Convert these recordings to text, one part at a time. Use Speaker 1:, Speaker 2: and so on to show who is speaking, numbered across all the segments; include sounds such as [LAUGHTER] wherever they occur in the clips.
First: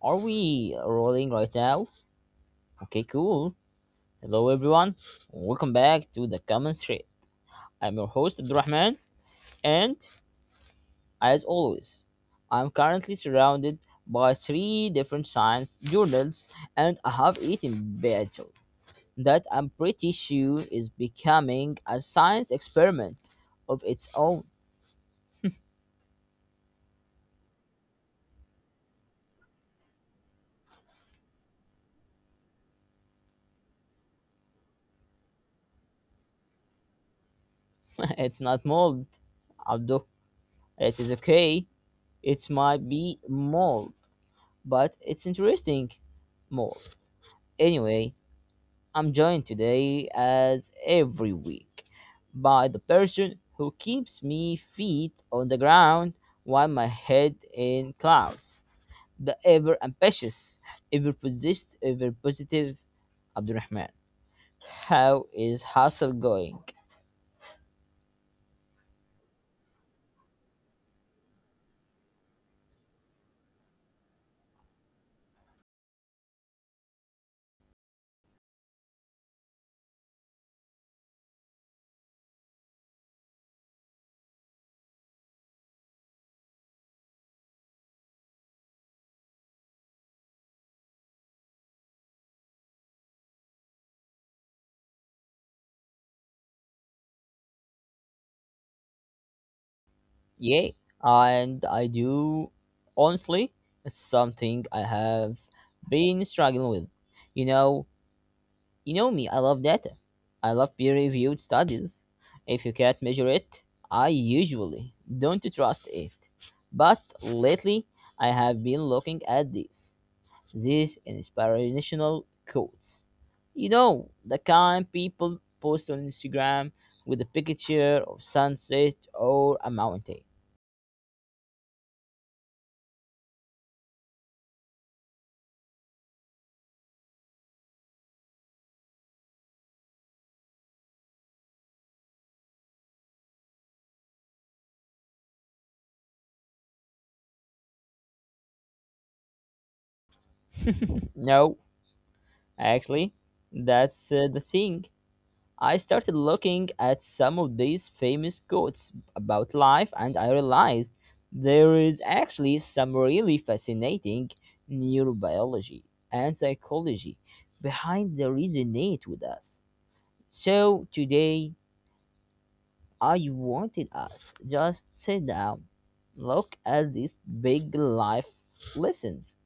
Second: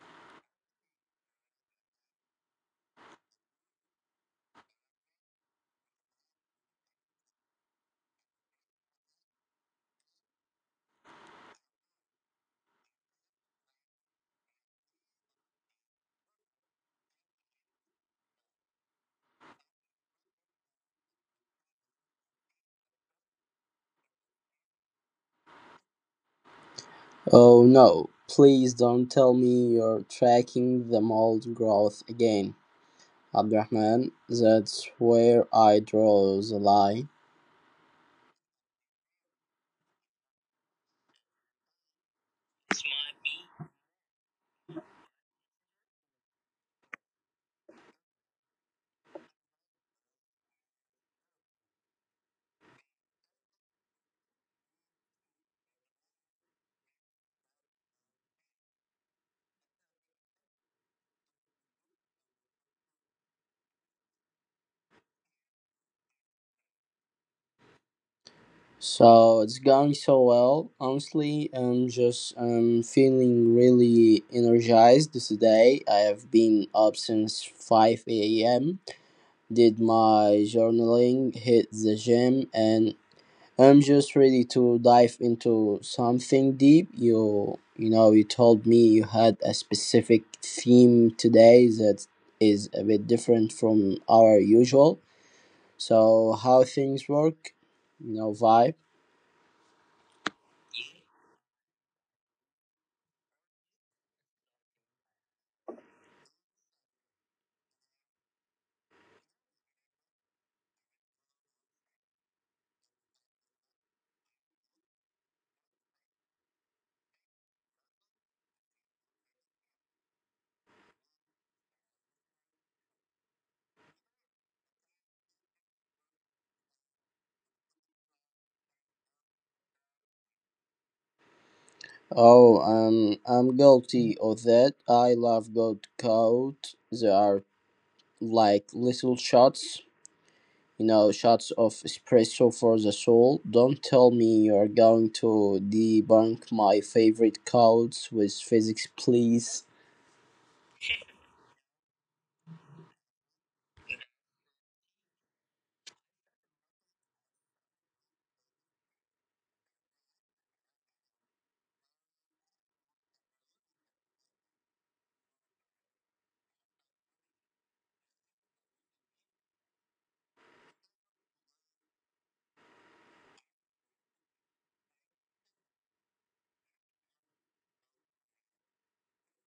Speaker 1: are we rolling right now? Okay, cool. Hello, everyone. Welcome back to the Common Thread. I'm your host, Abdurrahman, and as always, I'm currently surrounded by three different science journals, and I have eaten bagel that I'm pretty sure is becoming a science experiment of its own.
Speaker 2: Oh no, please don't tell me you're tracking the mold growth again, Abdurrahman. That's where I draw the line.
Speaker 1: [LAUGHS] It's not mold, Abdul. It is okay. It might be mold but it's interesting more. Anyway, I'm joined today, as every week, by the person who keeps me feet on the ground while my head in clouds. The ever ambitious, ever positive Abdurrahman. How is hustle going?
Speaker 2: So it's going so well, honestly. I'm just feeling really energized today. I have been up since 5 a.m., did my journaling, hit the gym, and I'm just ready to dive into something deep. You know, you told me you had a specific theme today that is a bit different from our usual. So how things work, vibe.
Speaker 1: Yeah, and I do honestly, it's something I have been struggling with. You know, You know me, I love data. I love peer reviewed studies. If you can't measure it, I usually don't trust it. But lately, I have been looking at these inspirational quotes. You know, the kind people post on Instagram with a picture of sunset or a mountain.
Speaker 2: Oh, I'm guilty of that. I love good code. They are like little shots of espresso for the soul. Don't tell me you're going to debunk my favorite codes with physics, please.
Speaker 1: No, actually, that's the thing. I started looking at some of these famous quotes about life and I realized there is actually some really fascinating neurobiology and psychology behind the resonate with us. So today I wanted us just sit down, look at these big life lessons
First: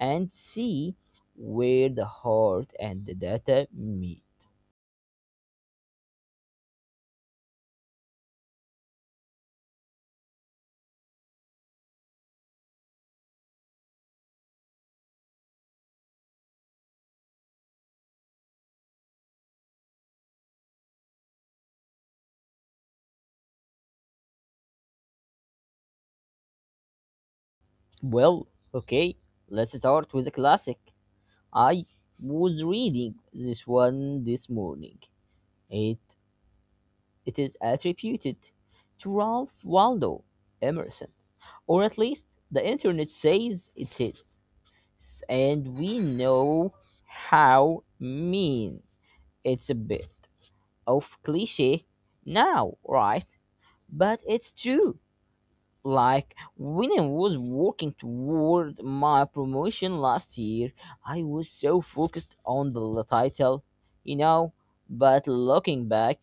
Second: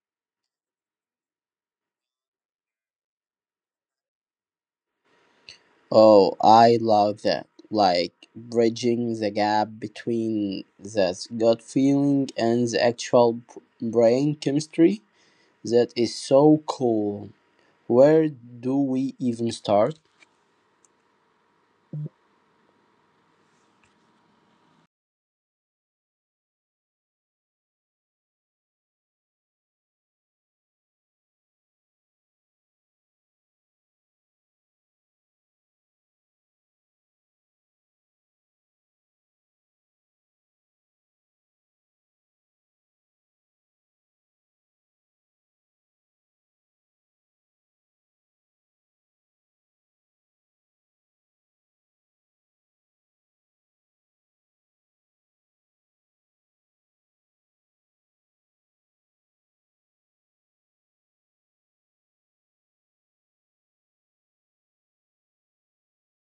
Speaker 1: and see where the heart and the data meet.
Speaker 2: Oh, I love that. Like bridging the gap between that gut feeling and the actual brain chemistry. That is so cool. Where do we even start?
Speaker 1: Well, okay, let's start with a classic. I was reading this one this morning. It it is attributed to Ralph Waldo Emerson, or at least the internet says it is. And we know how mean it's a bit of cliche now, right? But it's true. Like when I was working toward my promotion last year, I was so focused on the title, you know. But looking back,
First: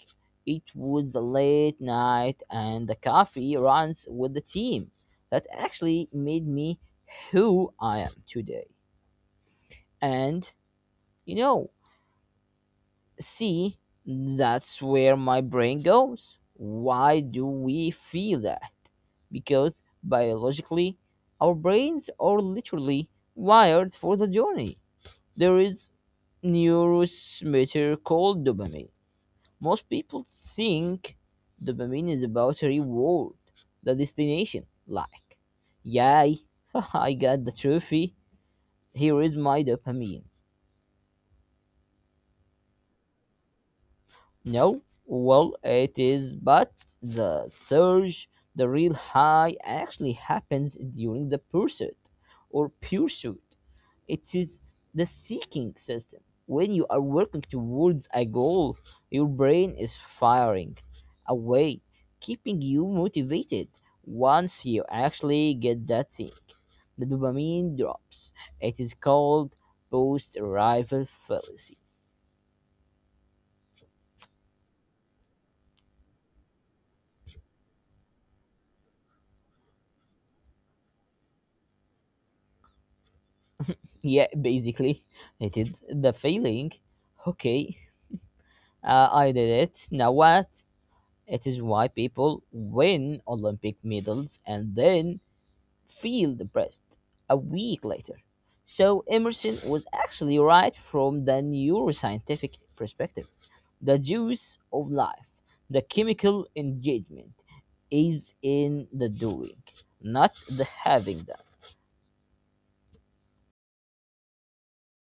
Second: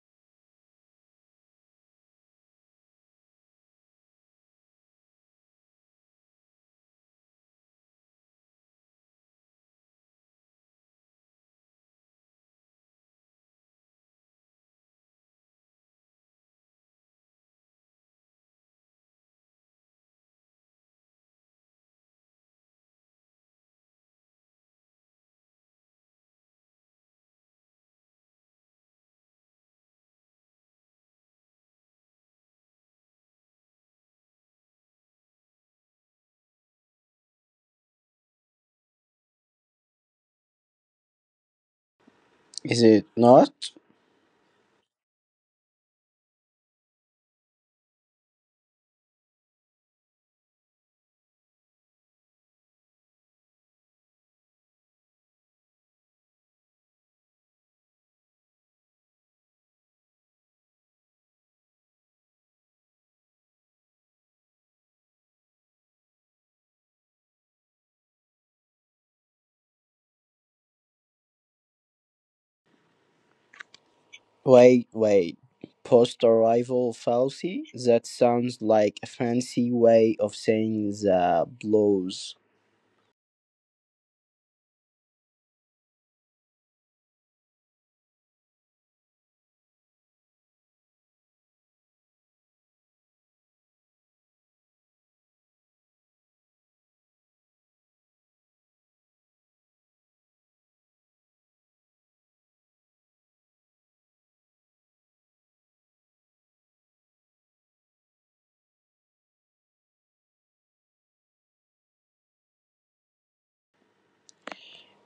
Speaker 1: it was the late night and the coffee runs with the team that actually made me who I am today. And you know, see, that's where my brain goes. Why do we feel that? Because biologically, our brains are literally wired for the journey. There is neurotransmitter called dopamine. Most people think dopamine is about a reward, the destination. Like, yay, [LAUGHS] I got the trophy. Here is my dopamine.
Speaker 2: Is it not?
Speaker 1: No, well, it is, but the surge, the real high, actually happens during the pursuit or pursuit. It is the seeking system. When you are working towards a goal, your brain is firing away, keeping you motivated. Once you actually get that thing, the dopamine drops. It is called post arrival fallacy.
Speaker 2: Wait, wait. Post arrival fallacy? That sounds like a fancy way of saying the blows.
Speaker 1: Yeah, basically it is the feeling. Okay, I did it, now what? It is why people win olympic medals and then feel depressed a week later. So Emerson was actually right. From the neuroscientific perspective, the juice of life, the chemical engagement, is in the doing, not the having done.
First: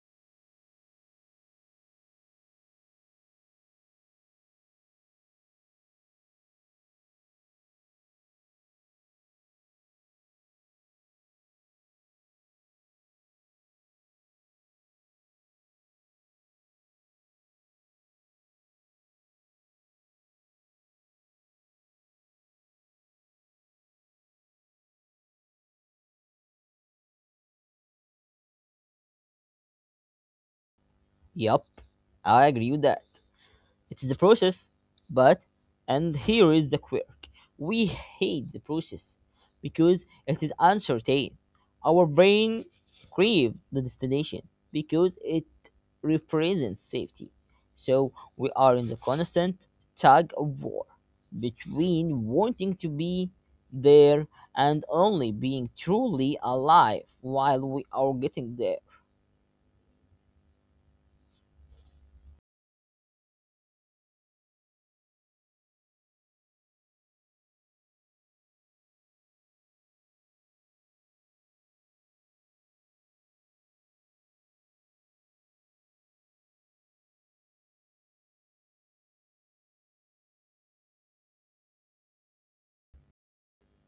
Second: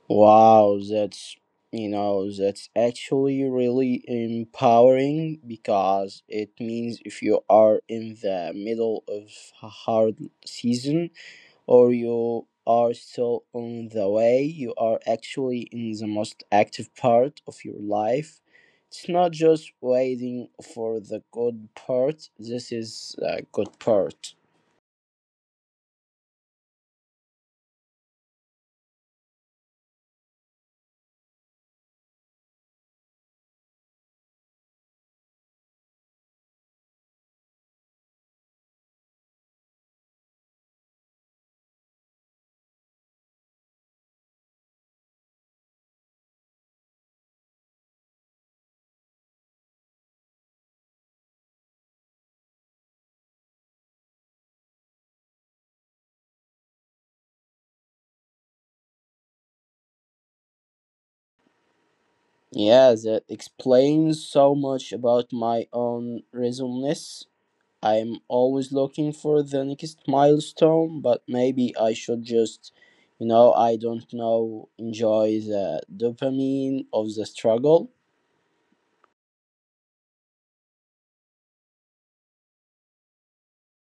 Speaker 2: Wow, that's actually really empowering because it means if you are in the middle of a hard season, or you are still on the way, you are actually in the most active part of your life. It's not just waiting for the good part, this is a good part.
Speaker 1: Yup, I agree with that. It is a process, but and here is the quirk. We hate the process because it is uncertain. Our brain craves the destination because it represents safety. So we are in the constant tug of war between wanting to be there and only being truly alive while we are getting there.
Speaker 2: Yeah, that explains so much about my own reasonness. I'm always looking for the next milestone, but maybe I should just, I don't know, enjoy the dopamine of the struggle.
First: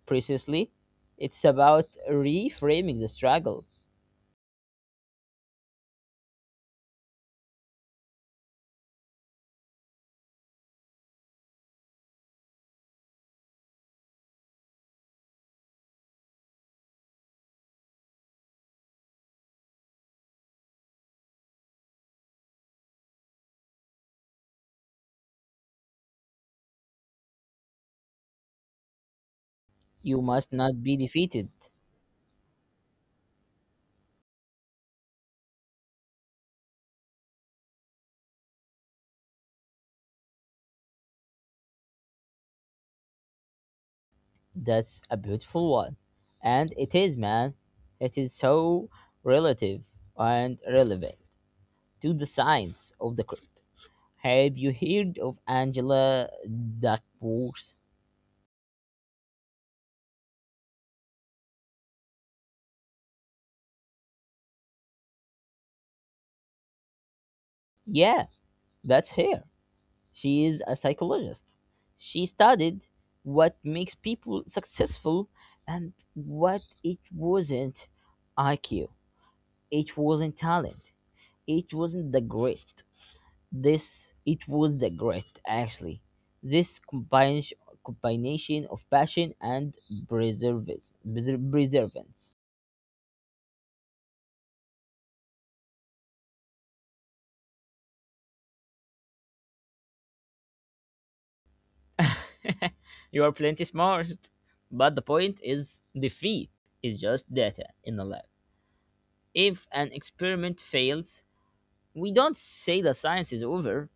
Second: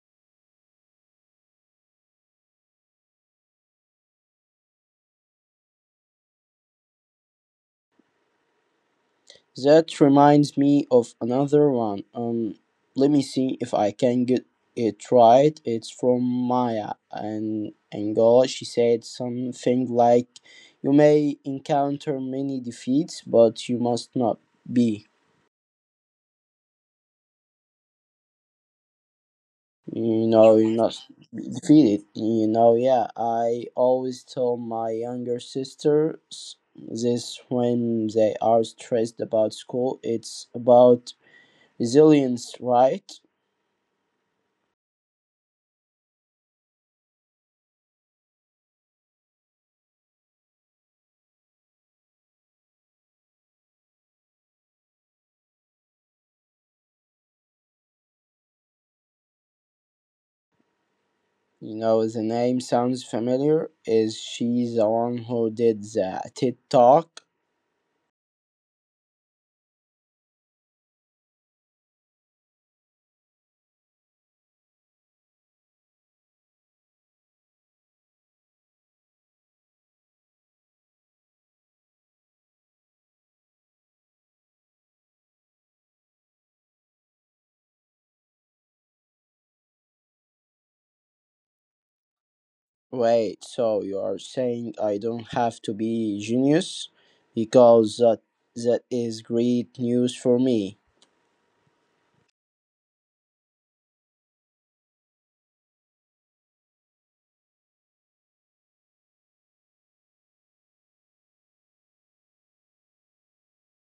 Speaker 1: Precisely, it's about reframing the struggle.
Speaker 2: That reminds me of another one. Let me see if I can get it right. It's from Maya and Angola. She said something like, "You may encounter many defeats, but you must not be.
Speaker 1: You
Speaker 2: You
Speaker 1: must
Speaker 2: know, you
Speaker 1: not be
Speaker 2: must be
Speaker 1: defeated.
Speaker 2: defeated." You know, yeah. I always tell my younger sisters this when they are stressed about school. It's about resilience, right?
Speaker 1: That's a beautiful one. And it is, man. It is so relative and relevant to the science of the crypt. Have you heard of Angela Duckworth?
Speaker 2: You know, the name sounds familiar. Is she the one who did the TED Talk?
Speaker 1: Yeah, that's her. She is a psychologist. She studied what makes people successful and what it wasn't IQ. It wasn't talent. It wasn't the grit. This it was the grit actually. This combination of passion and preservance. Preservance.
Speaker 2: Wait, so you are saying I don't have to be genius? Because that is great news for me.
Speaker 1: [LAUGHS] You are plenty smart. But the point is, defeat is just data in the lab. If an experiment fails, we don't say the science is over,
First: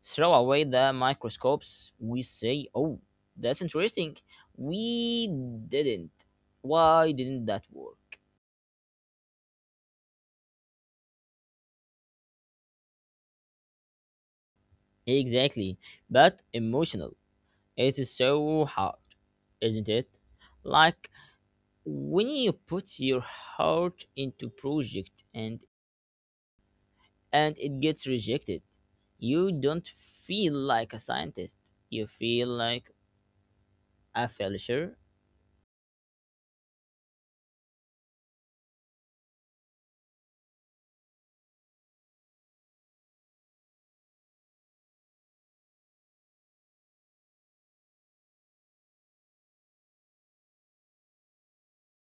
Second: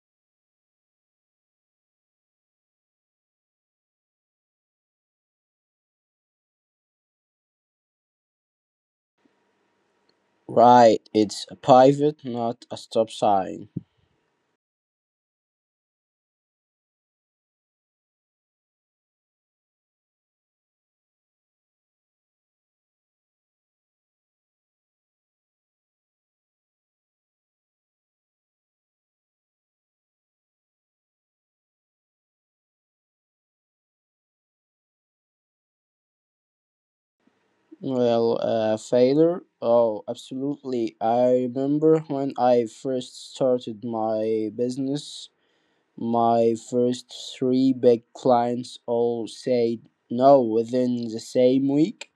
Speaker 1: throw away the microscopes, we say, oh, that's interesting. We didn't. Why didn't that work?
Speaker 2: Right, it's a pivot, not a stop sign.
Speaker 1: Exactly, but emotional. It is so hard, isn't it? Like when you put your heart into project and it gets rejected, you don't feel like a scientist. You feel like a failure,
Speaker 2: Well, failure? Oh, absolutely. I remember when I first started my business, my first three big clients all said no within the same week.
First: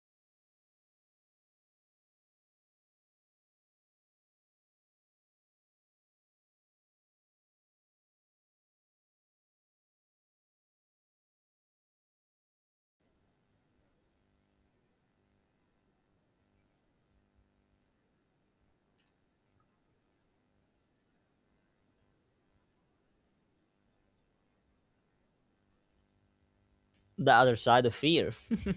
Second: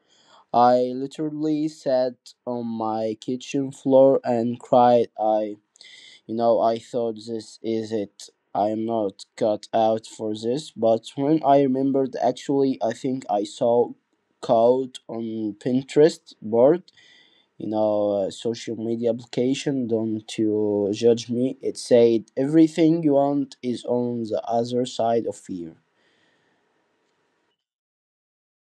Speaker 2: I literally sat on my kitchen floor and cried. I thought this is it. I'm not cut out for this. But when I remembered, actually, I think I saw code on Pinterest board, social media application. Don't you judge me. It said everything you want is on the other side of fear.
Speaker 1: the other side of fear.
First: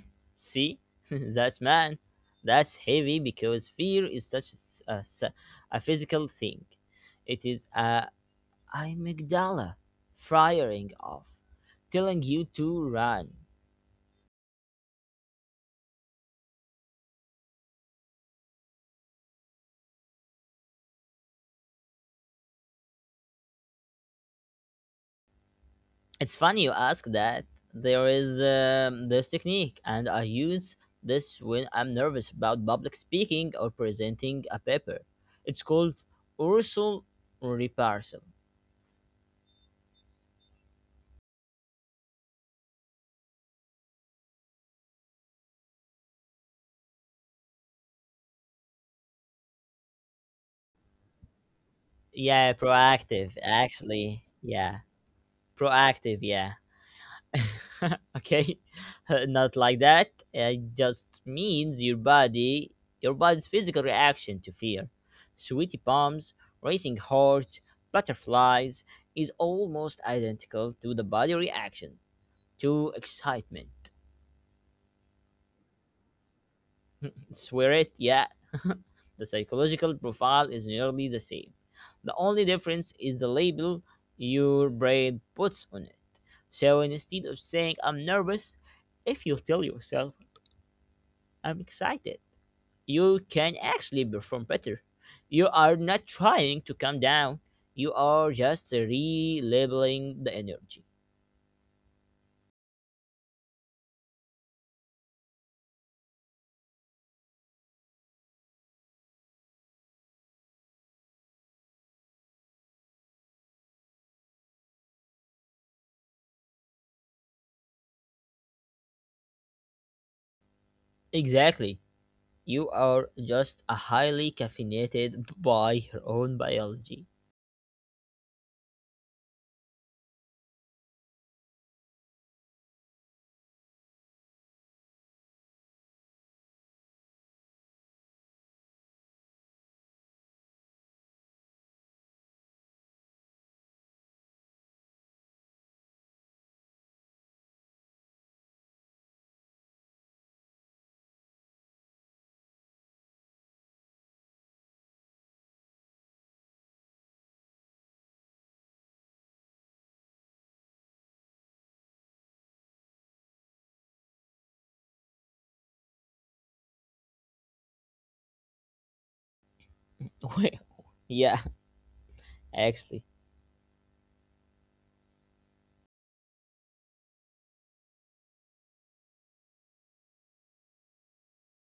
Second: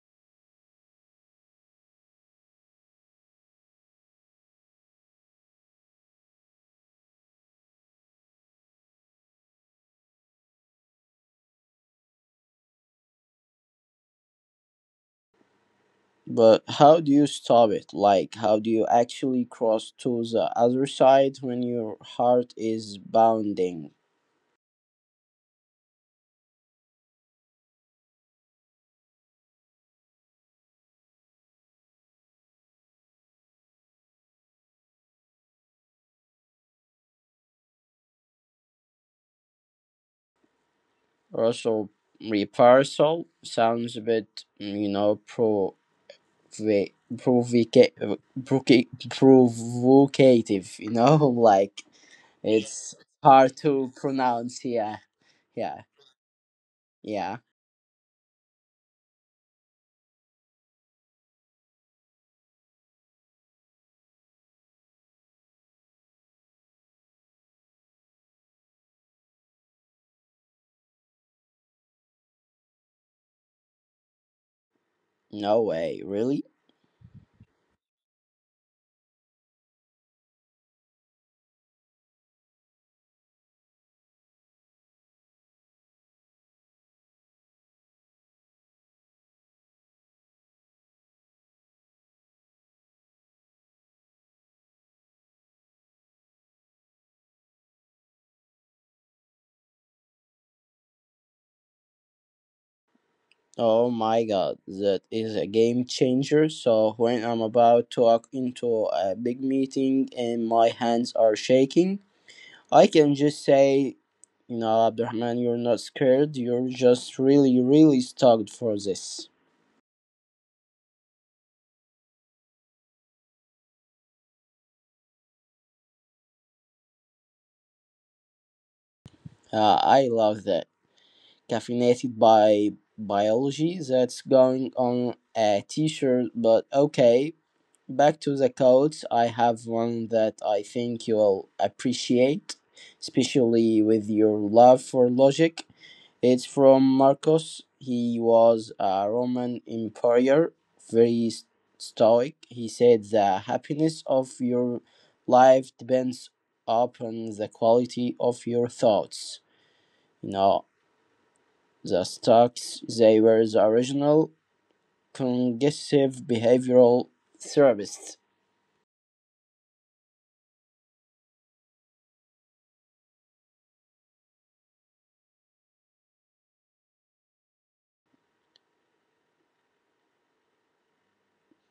Speaker 1: [LAUGHS] See, [LAUGHS] that's man, that's heavy because fear is such a, a physical thing. It is a, I'm amygdala firing off, telling you to run.
Speaker 2: But how do you stop it? Like, how do you actually cross to the other side when your heart is bounding?
Speaker 1: It's funny you ask that. There is this technique, and I use this when I'm nervous about public speaking or presenting a paper. It's called Ursal Reparsal.
Speaker 2: Also, reversal sounds a bit, provoca- provoca- provocative, [LAUGHS] like
Speaker 1: Yeah,
Speaker 2: it's
Speaker 1: proactive,
Speaker 2: hard to
Speaker 1: actually.
Speaker 2: pronounce.
Speaker 1: Yeah,
Speaker 2: Yeah, yeah,
Speaker 1: proactive, yeah.
Speaker 2: yeah.
Speaker 1: [LAUGHS] Okay, [LAUGHS] not like that, it just means your body's physical reaction to fear, sweaty palms, racing heart, butterflies, is almost identical to the body reaction to excitement.
Speaker 2: No way, really?
Speaker 1: [LAUGHS] Swear it, yeah. [LAUGHS] The psychological profile is nearly the same, the only difference is the label your brain puts on it. So instead of saying I'm nervous, if you tell yourself I'm excited, you can actually perform better. You are not trying to calm down. You are just relabeling the energy.
Speaker 2: Oh my god, that is a game changer. So when I'm about to walk into a big meeting and my hands are shaking, I can just say, Abdurrahman, you're not scared. You're just really, really stoked for this.
Speaker 1: Exactly. You are just a highly caffeinated by your own biology.
Speaker 2: I love that. Caffeinated by biology, that's going on a t-shirt. But okay, back to the coats. I have one that I think you'll appreciate, especially with your love for logic. It's from Marcus. He was a Roman emperor, very stoic. He said the happiness of your life depends upon the quality of your thoughts. You know, the Stocks, they were the original cognitive behavioral therapists.
Speaker 1: [LAUGHS] Well, yeah, actually.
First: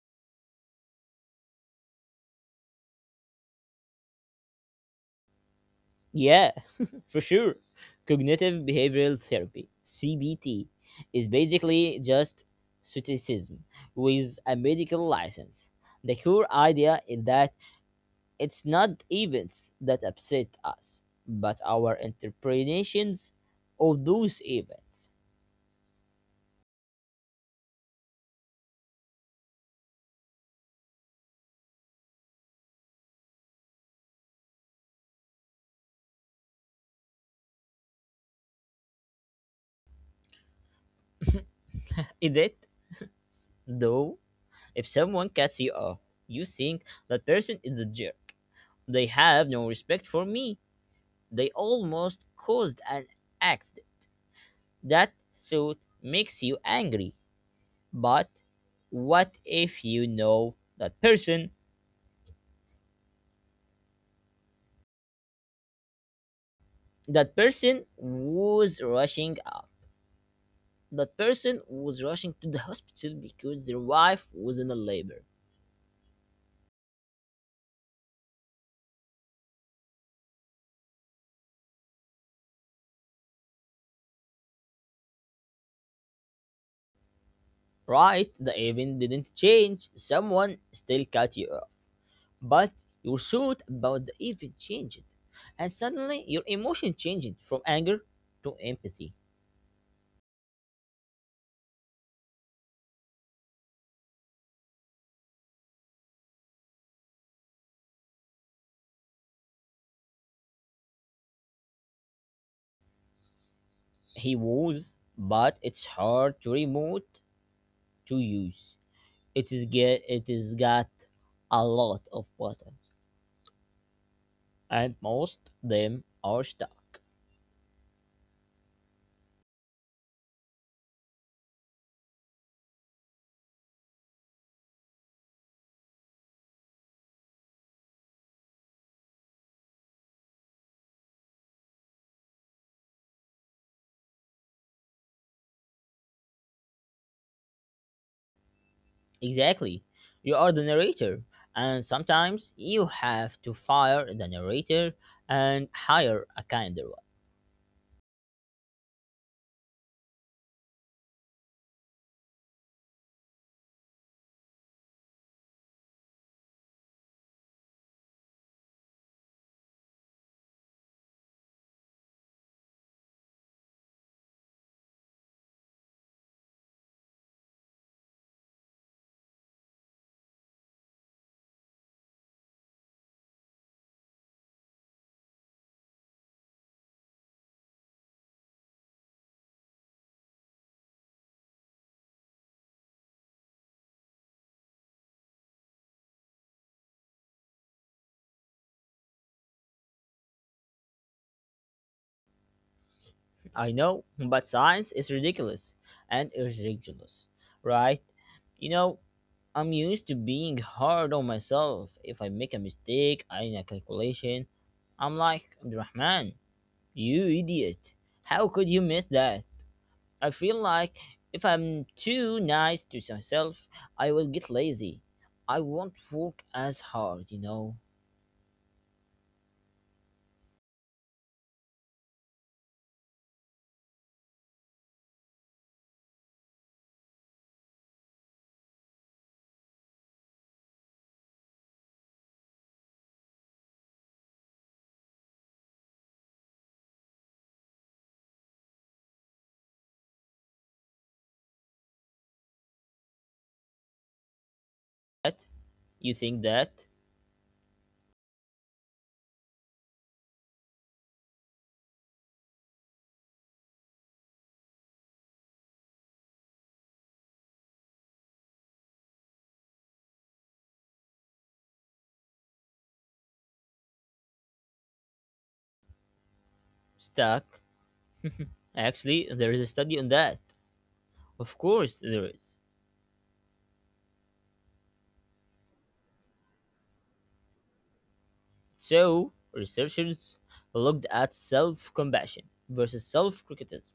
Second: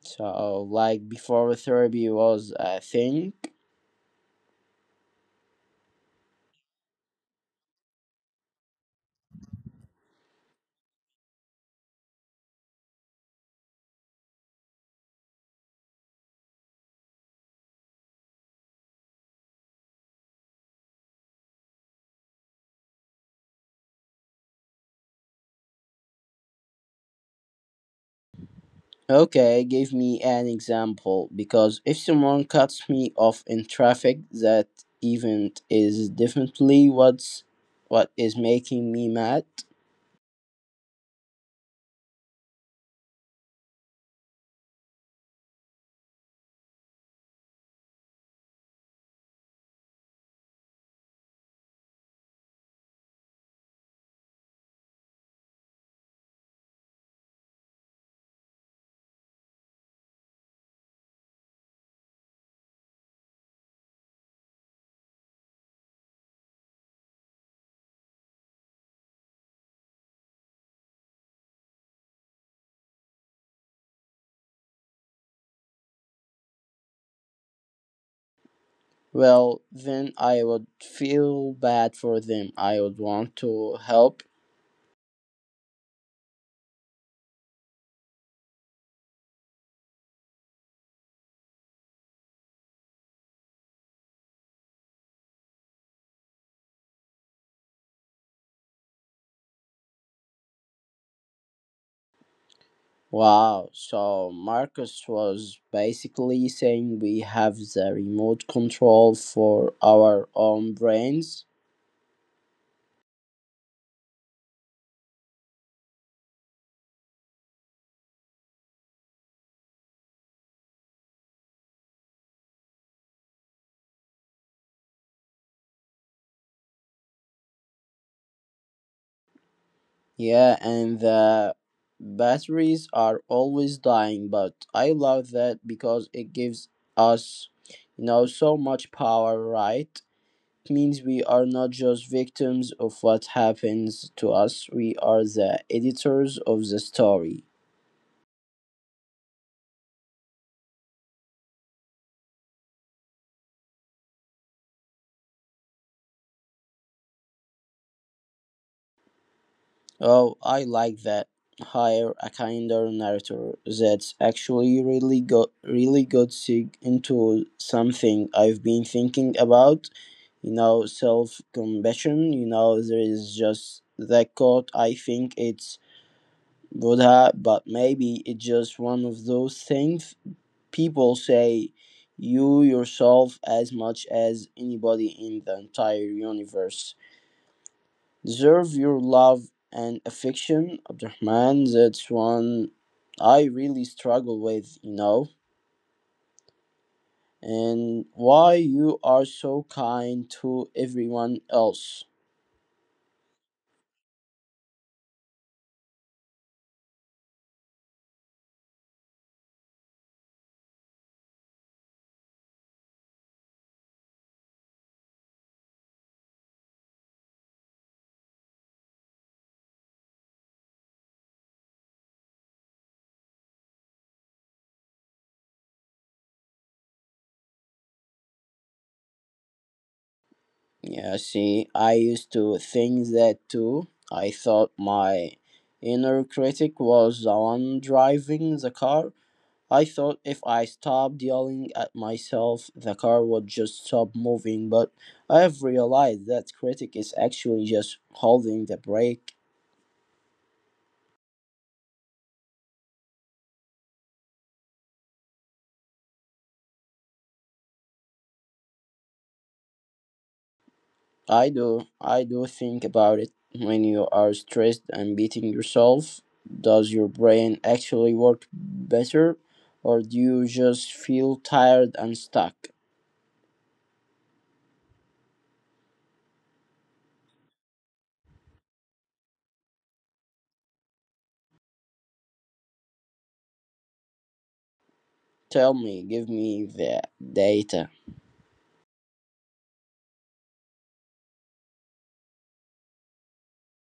Speaker 2: So like before therapy was a thing.
Speaker 1: Yeah, [LAUGHS] for sure. Cognitive behavioral therapy, CBT, is basically just stoicism with a medical license. The core idea is that it's not events that upset us, but our interpretations of those events.
Speaker 2: Okay, give me an example, because if someone cuts me off in traffic, that event is definitely what is making me mad.
Speaker 1: Is it, though? If someone cuts you off, you think that person is a jerk. They have no respect for me. They almost caused an accident. That thought makes you angry. But what if you know that person? That person was rushing up That person was rushing to the [LAUGHS] hospital because their wife was in a labor.
Speaker 2: Well, then I would feel bad for them. I would want to help.
Speaker 1: Right, the event didn't change. Someone still cut you off. But your thought about the event changed. And suddenly your emotion changed from anger to empathy.
Speaker 2: Wow, so Marcus was basically saying we have the remote control for our own brains.
Speaker 1: He was, but it's hard to remote to use. It is got a lot of buttons. And most them are stuck.
Speaker 2: Yeah, and the batteries are always dying, but I love that because it gives us, so much power, right? It means we are not just victims of what happens to us, we are the editors of the story.
Speaker 1: Exactly. You are the narrator, and sometimes you have to fire the narrator and hire a kinder one.
Speaker 2: Oh, I like that. Hire a kinder narrator. That's actually really got sig into something I've been thinking about. You know, self compassion. You know, there is just that quote. I think it's Buddha, but maybe it's just one of those things people say. You yourself as much as anybody in the entire universe deserve your love and affection, Abdurrahman. That's one I really struggle with, and why you are so kind to everyone else.
Speaker 1: I know, but science is ridiculous and is ridiculous, right? You know, I'm used to being hard on myself. If I make a mistake in a calculation, I'm like, Rahman, you idiot. How could you miss that? I feel like if I'm too nice to myself, I will get lazy. I won't work as hard, you know.
Speaker 2: Yeah, see, I used to think that too. I thought my inner critic was the one driving the car. I thought if I stopped yelling at myself, the car would just stop moving, but I have realized that critic is actually just holding the brake.
Speaker 1: That you think that
Speaker 2: I do think about it when you are stressed and beating yourself. Does your brain actually work better, or do you just feel tired and stuck?
Speaker 1: stuck? Actually, there is a study on that. Of course, there is.
Speaker 2: Tell me, give me the data.
Speaker 1: So researchers looked at self-compassion versus self-criticism.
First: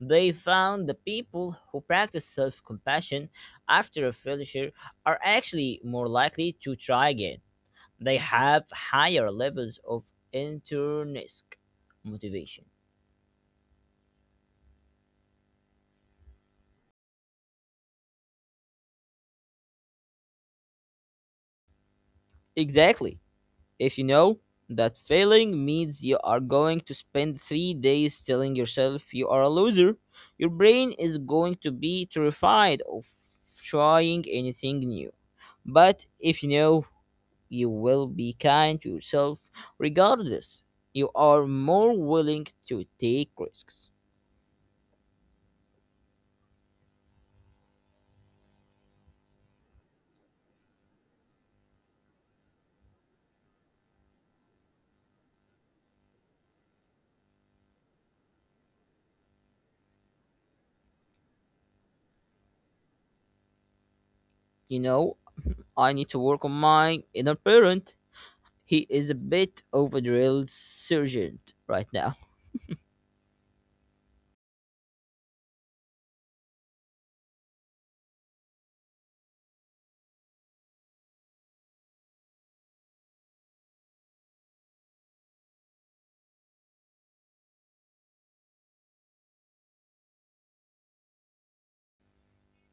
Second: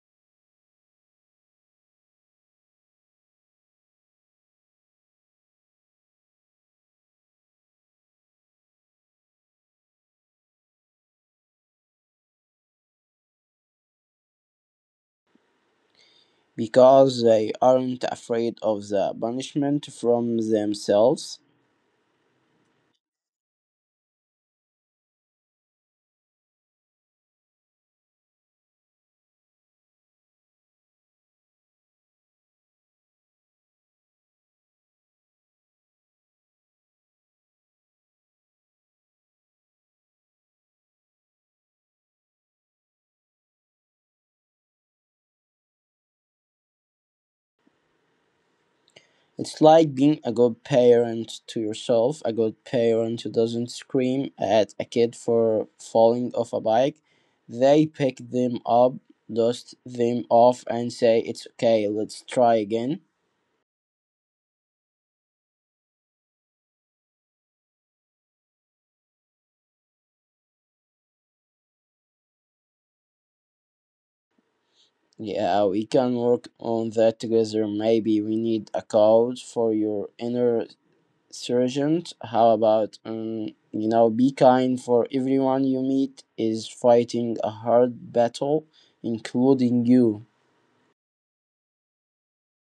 Speaker 1: They found the people who practice self-compassion after a failure are actually more likely to try again, they have higher levels of intrinsic motivation.
Speaker 2: Because they aren't afraid of the punishment from themselves.
Speaker 1: Exactly. If you know that failing means you are going to spend three days telling yourself you are a loser, your brain is going to be terrified of trying anything new. But if you know you will be kind to yourself regardless, you are more willing to take risks.
Speaker 2: It's like being a good parent to yourself. A good parent who doesn't scream at a kid for falling off a bike. They pick them up, dust them off, and say, "It's okay, let's try again."
Speaker 1: You know, I need to work on my inner parent. He is a bit of a drill sergeant right now.
Speaker 2: Yeah, we can work on that together. Maybe we need a coach for your inner surgeon. How about, be kind for everyone you meet is fighting a hard battle, including you.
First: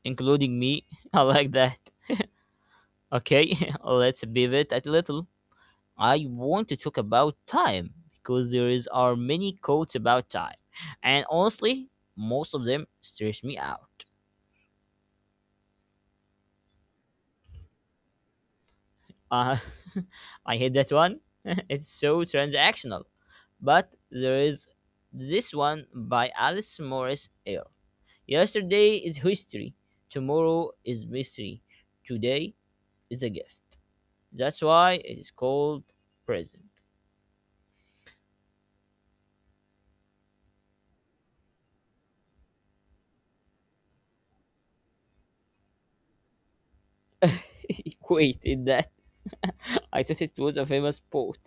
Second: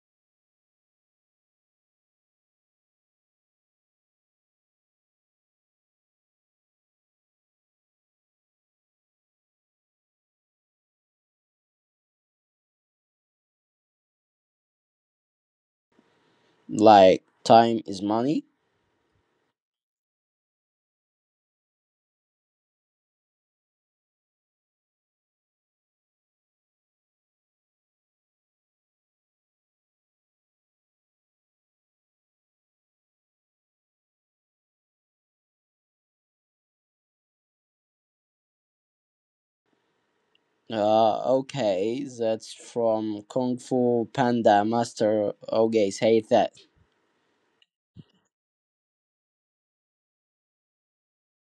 Speaker 1: Including me. [LAUGHS] I like that. Okay, [LAUGHS] let's pivot a little. I want to talk about time because there is are many quotes about time, and honestly, most of them stress me out.
Speaker 2: Like time is money.
Speaker 1: Uh, [LAUGHS] I hate that one. [LAUGHS] It's so transactional. But there is this one by Alice Morris Eyre. Yesterday is history, tomorrow is mystery, today is a gift. That's why it is called present.
Speaker 2: Okay, that's from Kung Fu Panda master. Okay, say that.
Speaker 1: [LAUGHS] Wait, in that [LAUGHS] I thought it was a famous poet.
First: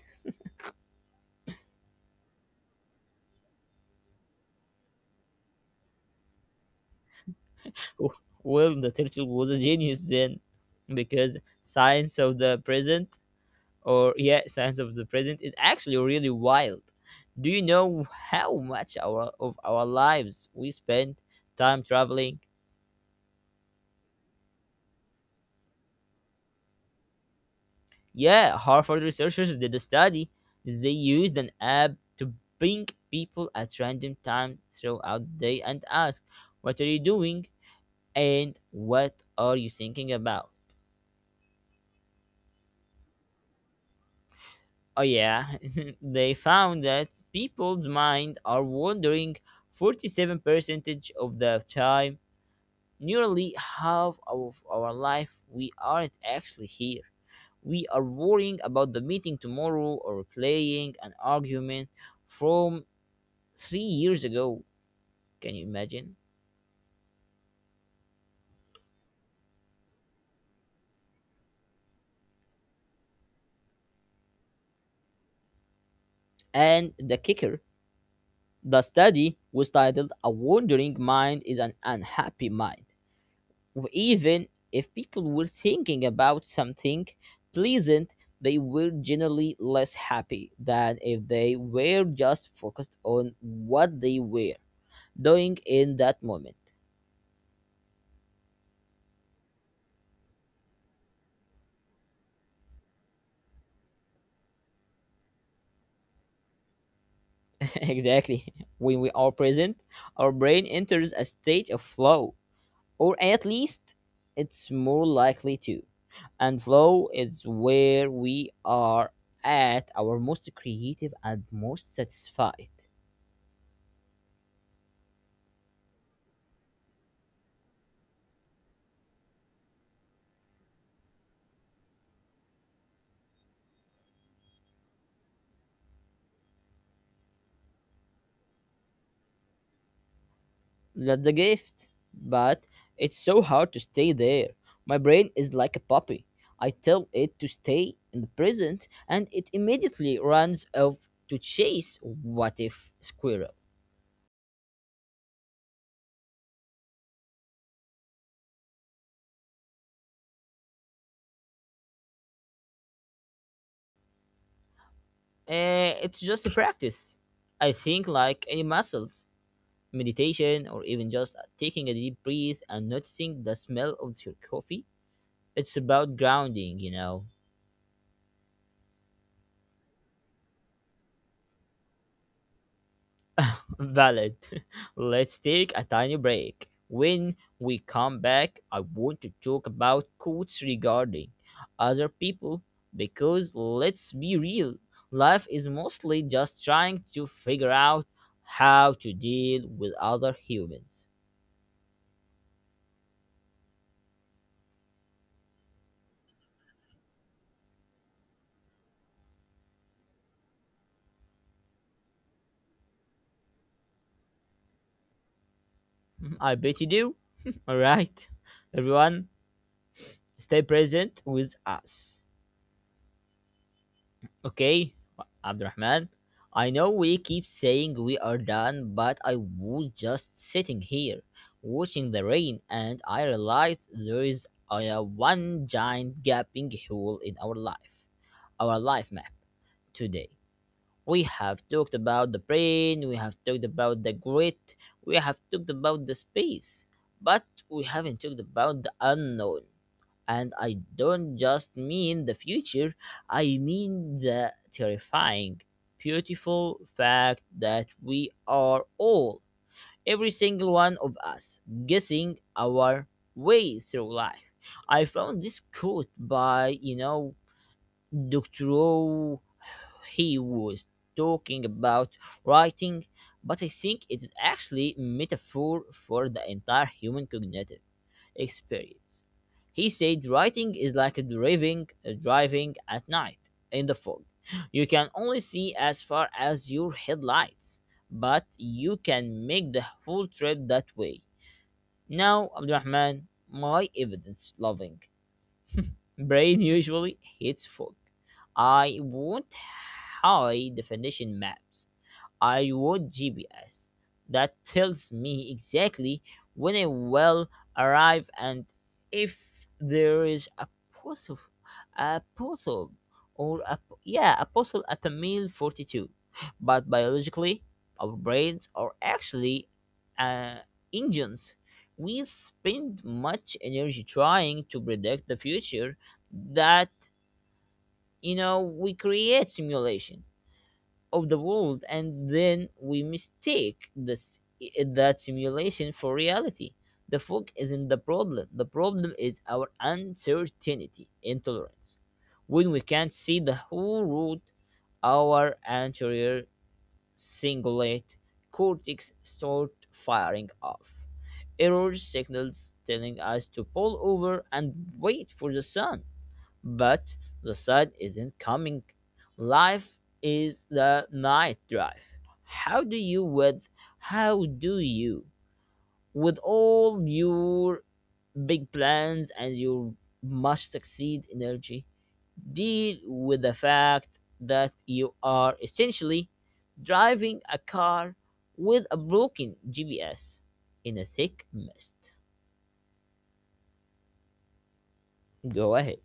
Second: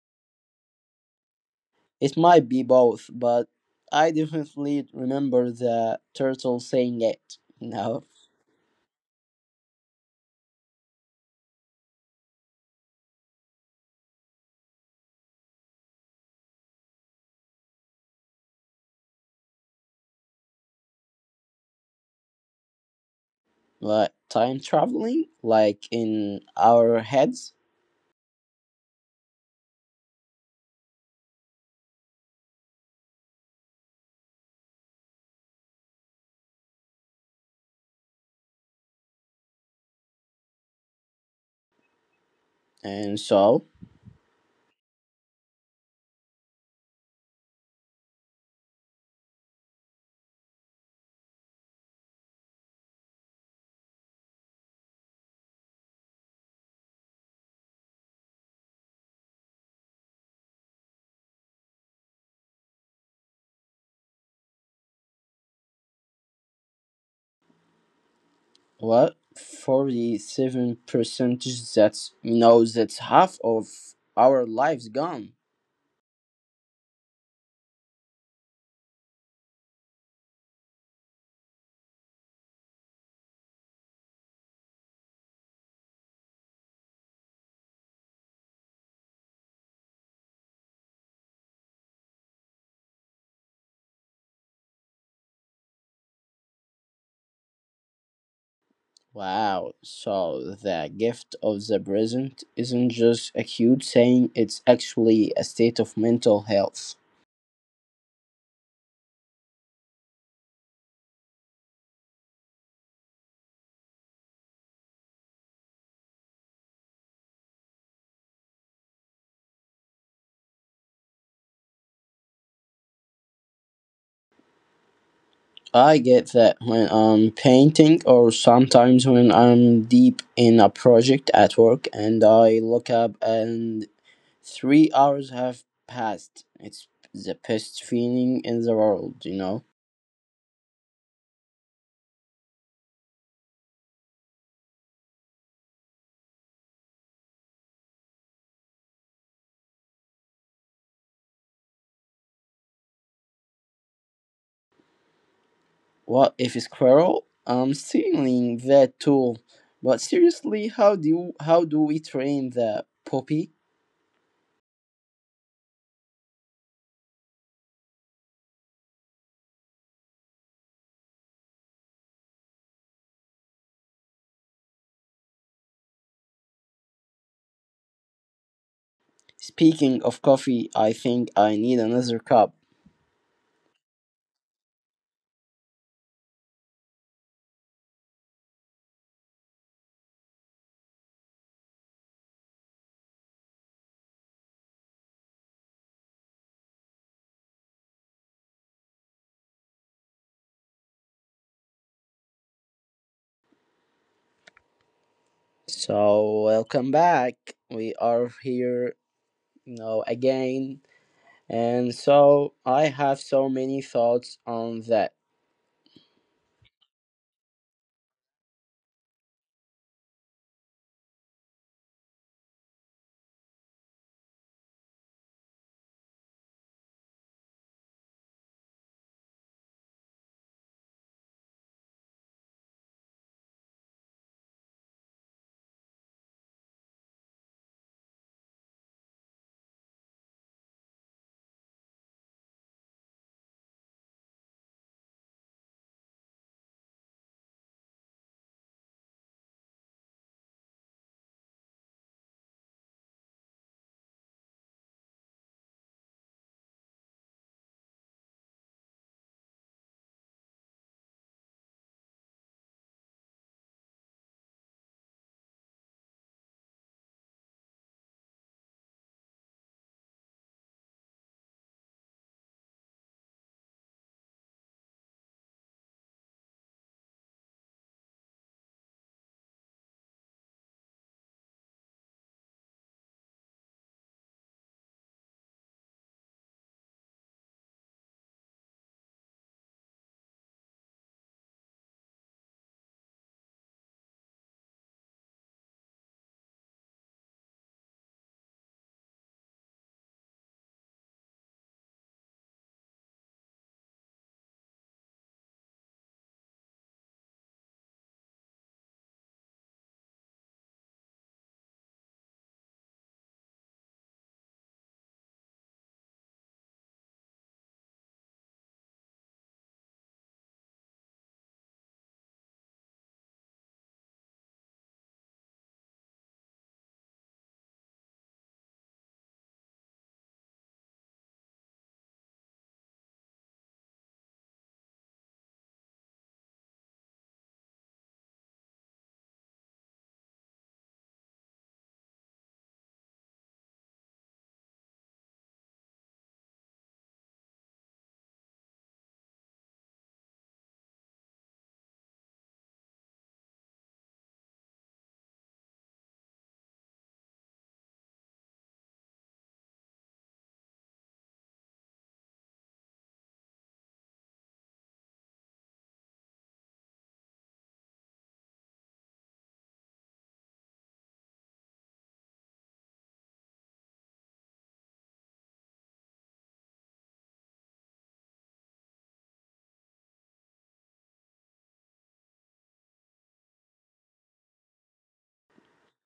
Speaker 2: It might be both, but I definitely remember the turtle saying it. No, know.
Speaker 1: [LAUGHS] Well, the turtle was a genius then, because science of the present, or yeah, science of the present is actually really wild. Do you know how much our of our lives we spend time traveling?
Speaker 2: Like time traveling, like in our heads.
Speaker 1: Yeah, Harvard researchers did a study. They used an app to ping people at random times throughout the day and ask, what are you doing? And what are you thinking about?
Speaker 2: And so
Speaker 1: Oh, yeah, [LAUGHS] they found that people's mind are wandering 47 percentage of the time. Nearly half of our life, we aren't actually here. We are worrying about the meeting tomorrow or playing an argument from three years ago, can you imagine?
Speaker 2: what? 47 percentage, that's you know that's half of our lives gone.
Speaker 1: And the kicker, the study was titled A Wandering Mind is an Unhappy Mind. Even if people were thinking about something pleasant, they were generally less happy than if they were just focused on what they were doing in that moment.
Speaker 2: Wow, so the gift of the present isn't just a cute saying, it's actually a state of mental health.
Speaker 1: [LAUGHS] Exactly. When we are present, our brain enters a state of flow, or at least it's more likely to. And flow is where we are at our most creative and most satisfied.
Speaker 2: I get that when I'm painting, or sometimes when I'm deep in a project at work and I look up and 3 hours have passed. It's the best feeling in the world, you know?
Speaker 1: That's a gift, but it's so hard to stay there. My brain is like a puppy. I tell it to stay in the present, and it immediately runs off to chase what if squirrel.
Speaker 2: What if a squirrel? I'm stealing that tool. But seriously, how do we train the puppy?
Speaker 1: Eh, it's just a practice. I think like any muscles. Meditation or even just taking a deep breath and noticing the smell of your coffee. It's about grounding, you know.
Speaker 2: Speaking of coffee, I think I need another cup.
Speaker 1: [LAUGHS] Valid. [LAUGHS] Let's take a tiny break. When we come back, I want to talk about quotes regarding other people, because let's be real, life is mostly just trying to figure out how to deal with other humans.
Speaker 2: So, welcome back. We are here, again. And so, I have so many thoughts on that.
Speaker 1: [LAUGHS] I bet you do. [LAUGHS] All right, everyone, stay present with us. Okay, Abdurrahman? I know we keep saying we are done, but I was just sitting here watching the rain and I realized there is a one giant gaping hole in our life map today. We have talked about the brain, we have talked about the grit, we have talked about the space, but we haven't talked about the unknown. And I don't just mean the future, I mean the terrifying, beautiful fact that we are all, every single one of us, guessing our way through life. I found this quote by, Dr. O. He was talking about writing, but I think it is actually metaphor for the entire human cognitive experience. He said writing is like driving, driving at night in the fog. You can only see as far as your headlights, but you can make the whole trip that way. Now, Abdurrahman, my evidence loving brain usually hits fog. I want high definition maps, I want GPS that tells me exactly when I will arrive and if there is postal, a postal, or a yeah, a postal at the meal 42. But biologically, our brains are actually uh, engines. We spend much energy trying to predict the future that, we create simulation of the world and then we mistake this that simulation for reality. The fog isn't the problem, the problem is our uncertainty intolerance. When we can't see the whole route, our anterior cingulate cortex start firing off error signals telling us to pull over and wait for the sun, but the sun isn't coming. Life is the night drive. How do you with how do you with all your big plans and your must succeed energy deal with the fact that you are essentially driving a car with a broken GPS in a thick mist. Go ahead.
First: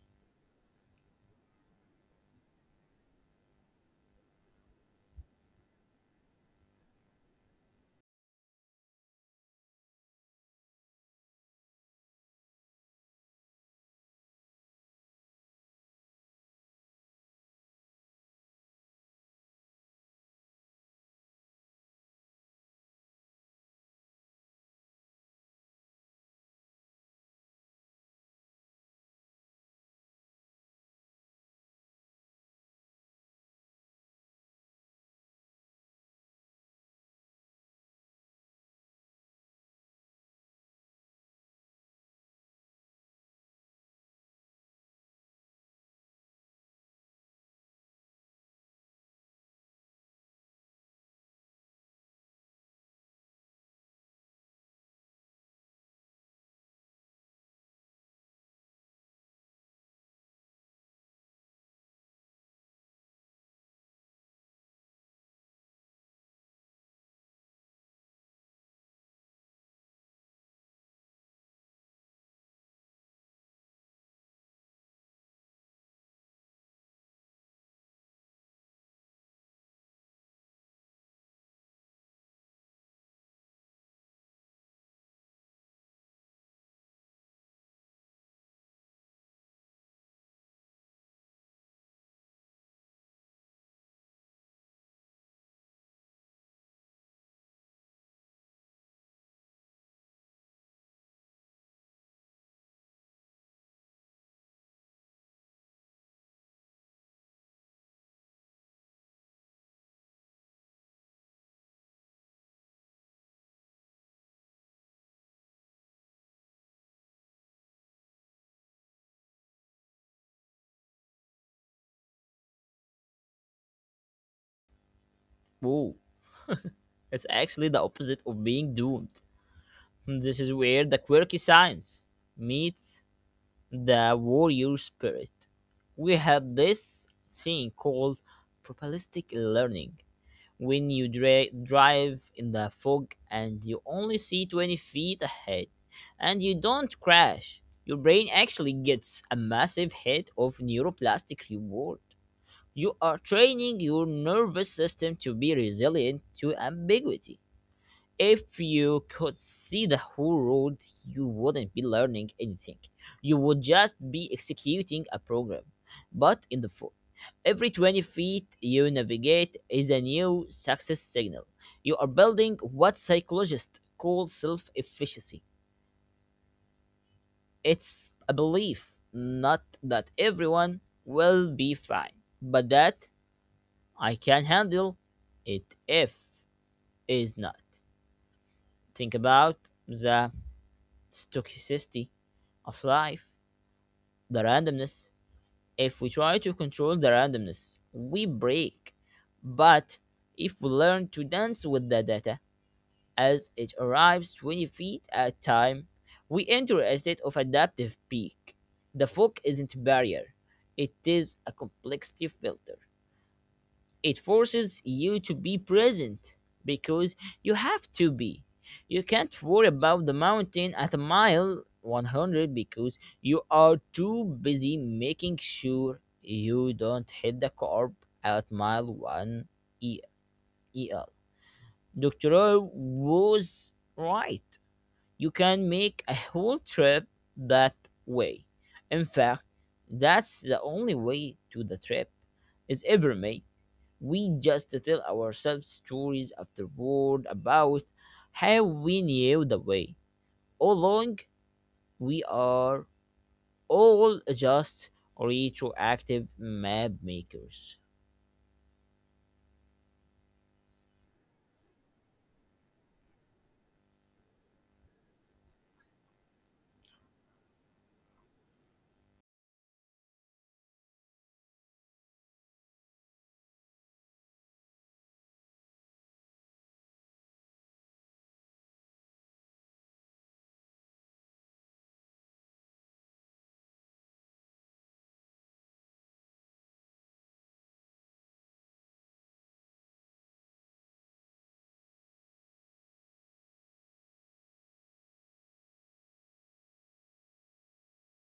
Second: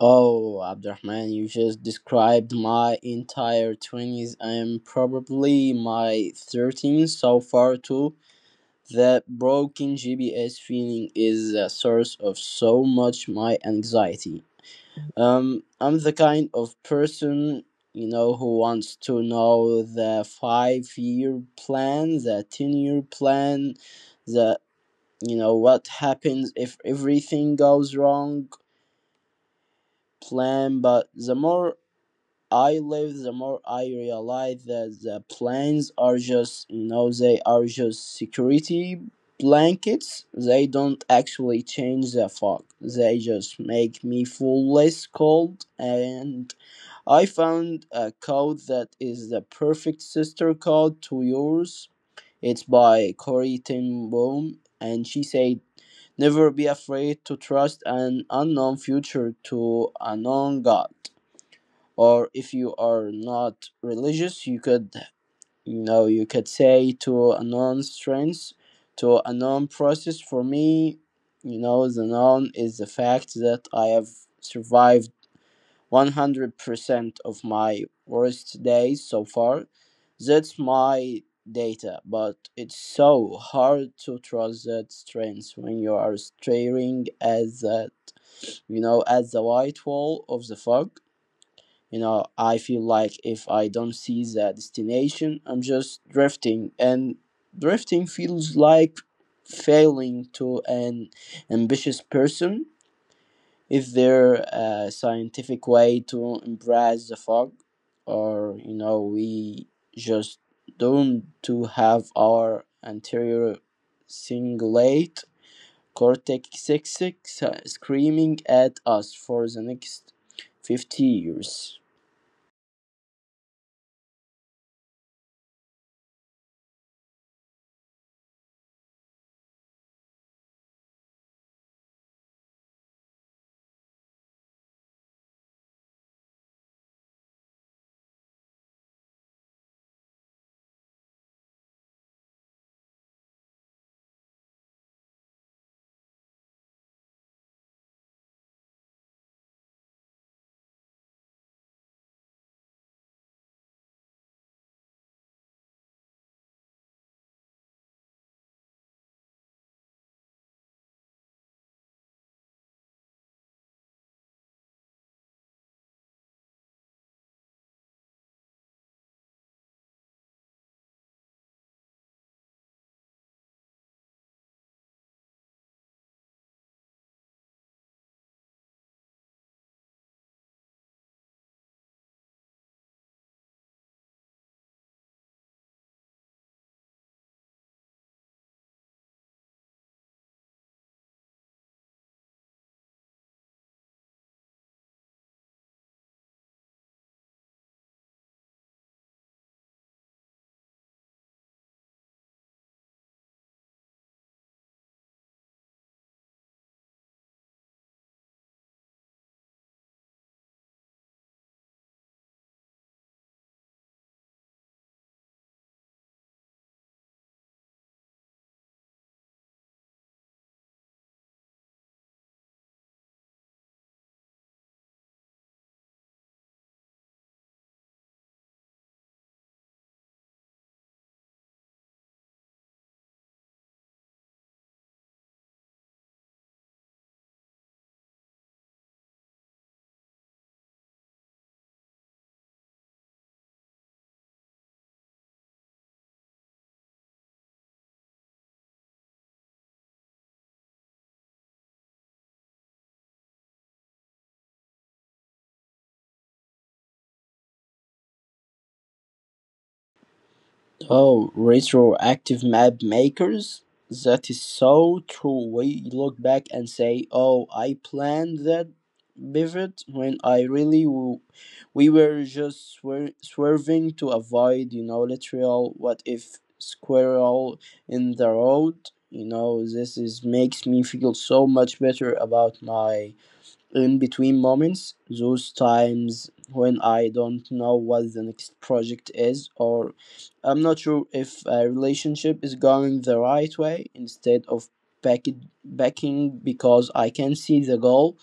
Speaker 2: Oh, Abdurrahman, you just described my entire 20s and probably my 13s so far, too. That broken GPS feeling is a source of so much my anxiety. I'm the kind of person, who wants to know the 5 year plan, the 10-year plan, the, what happens if everything goes wrong plan. But the more I live, the more I realize that the plans are just, they are just security blankets. They don't actually change the fog. They just make me feel less cold. And I found a code that is the perfect sister code to yours. It's by Corey Ten Boom, and she said, "Never be afraid to trust an unknown future to a known God." Or if you are not religious, you could say to a known strength, to a known process. For me, the known is the fact that I have survived 100% of my worst days so far. That's my data, but it's so hard to trust that strength when you are staring at that, at the white wall of the fog. You know, I feel like if I don't see the destination, I'm just drifting, and drifting feels like failing to an ambitious person. Is there a scientific way to embrace the fog, or we just don't to have our anterior cingulate cortex six screaming at us for the next 50 years?
Speaker 1: Whoa, it's actually the opposite of being doomed. This is where the quirky science meets the warrior spirit. We have this thing called probabilistic learning. When you drive in the fog and you only see 20 feet ahead and you don't crash, your brain actually gets a massive hit of neuroplastic reward. You are training your nervous system to be resilient to ambiguity. If you could see the whole road, you wouldn't be learning anything. You would just be executing a program. But in the phone, every 20 feet you navigate is a new success signal. You are building what psychologists call self efficacy. It's a belief, not that everyone will be fine, but that I can handle it if is not. Think about the stochasticity of life, the randomness. If we try to control the randomness, we break. But if we learn to dance with the data as it arrives 20 feet at a time, we enter a state of adaptive peak. The fog isn't a barrier, it is a complexity filter. It forces you to be present because you have to be. You can't worry about the mountain at mile 100 because you are too busy making sure you don't hit the curb at mile 1 E- EL. Dr. Roy was right. You can make a whole trip that way. In fact, that's the only way to the trip is ever made. We just tell ourselves stories afterward about how we knew the way. All along, we are all just retroactive map makers.
Speaker 2: Oh, retroactive map makers? That is so true. We look back and say, oh, I planned that pivot when I really we were just swerving to avoid, literal what if squirrel in the road. You know, this is makes me feel so much better about my in between moments, those times when I don't know what the next project is, or I'm not sure if a relationship is going the right way, instead of back backing because I can see the goal,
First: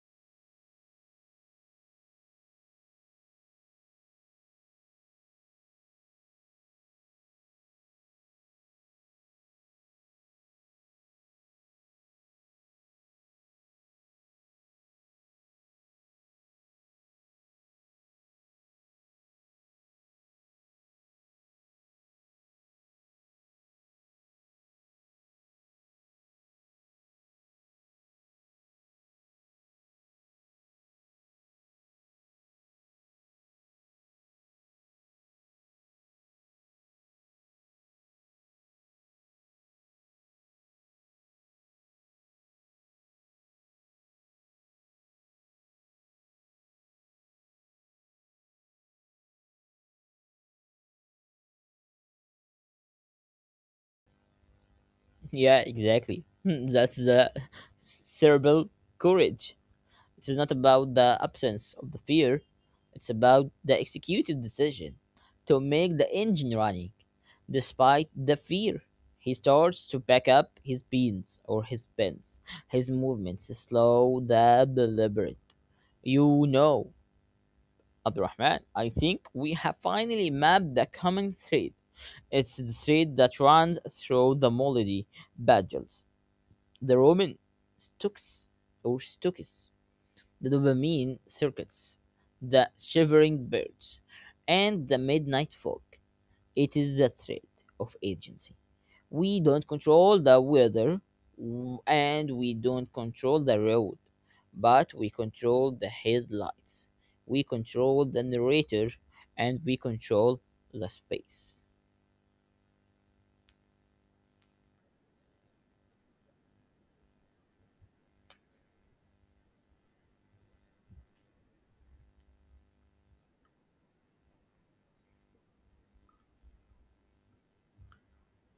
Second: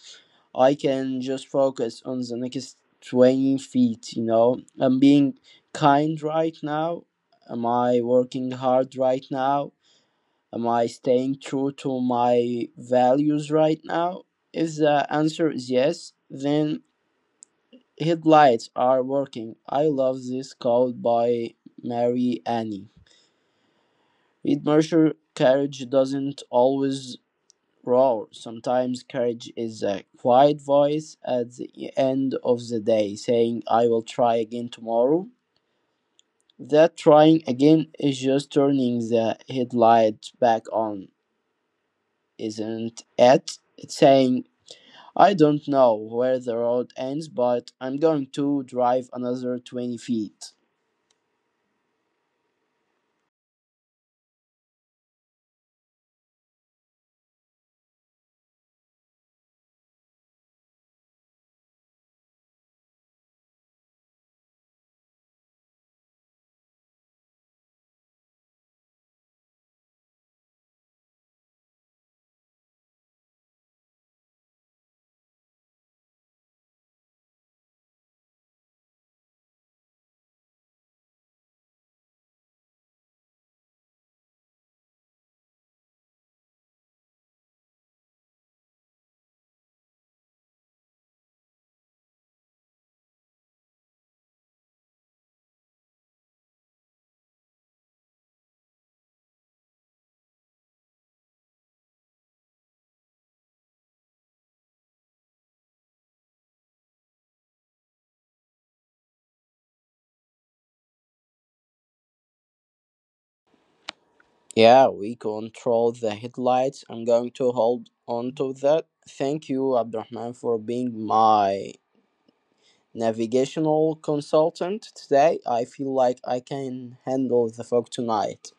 Speaker 2: I can just focus on the next 20 feet. You know, I'm being kind right now. Am I working hard right now? Am I staying true to my values right now? If the answer is yes, then headlights are working. I love this quote by Mary Annie. With Mercer, courage doesn't always roar. Sometimes courage is a quiet voice at the end of the day saying, "I will try again tomorrow." That trying again is just turning the headlight back on, isn't it? It's saying I don't know where the road ends, but I'm going to drive another 20 feet.
Speaker 1: Yeah, exactly. [LAUGHS] That's the cerebral courage. It is not about the absence of the fear, it's about the executed decision to make the engine running. Despite the fear, he starts to pack up his beans or his pins. His movements slow the deliberate. You know, Abdurrahman, I think we have finally mapped the common thread. It's the thread that runs through the Molody battles, the Roman Stux or Stucus, the dopamine circuits, the shivering birds, and the midnight fog. It is the threat of agency. We don't control the weather and we don't control the road, but we control the headlights, we control the narrator, and we control the space.
Speaker 2: Yeah, we control the headlights. I'm going to hold on to that. Thank you, Abdurrahman, for being my navigational consultant today. I feel like I can handle the fog tonight.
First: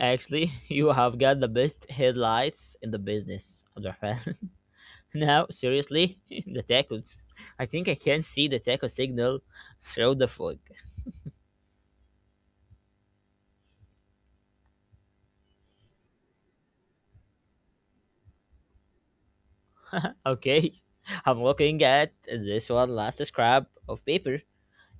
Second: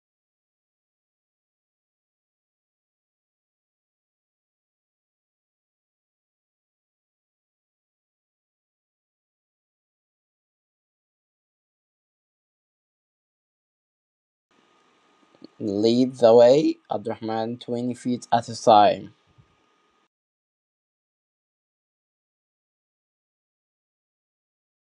Speaker 1: Actually, [LAUGHS] you have got the best headlights in the business, Abdurrahman. [LAUGHS] Now, seriously, [LAUGHS] the tacos. I think I can see the taco signal through the fog.
Speaker 2: Lead the way, Abdurrahman, 20 feet at a time.
Speaker 1: Okay, [LAUGHS] I'm looking at this one last scrap of paper.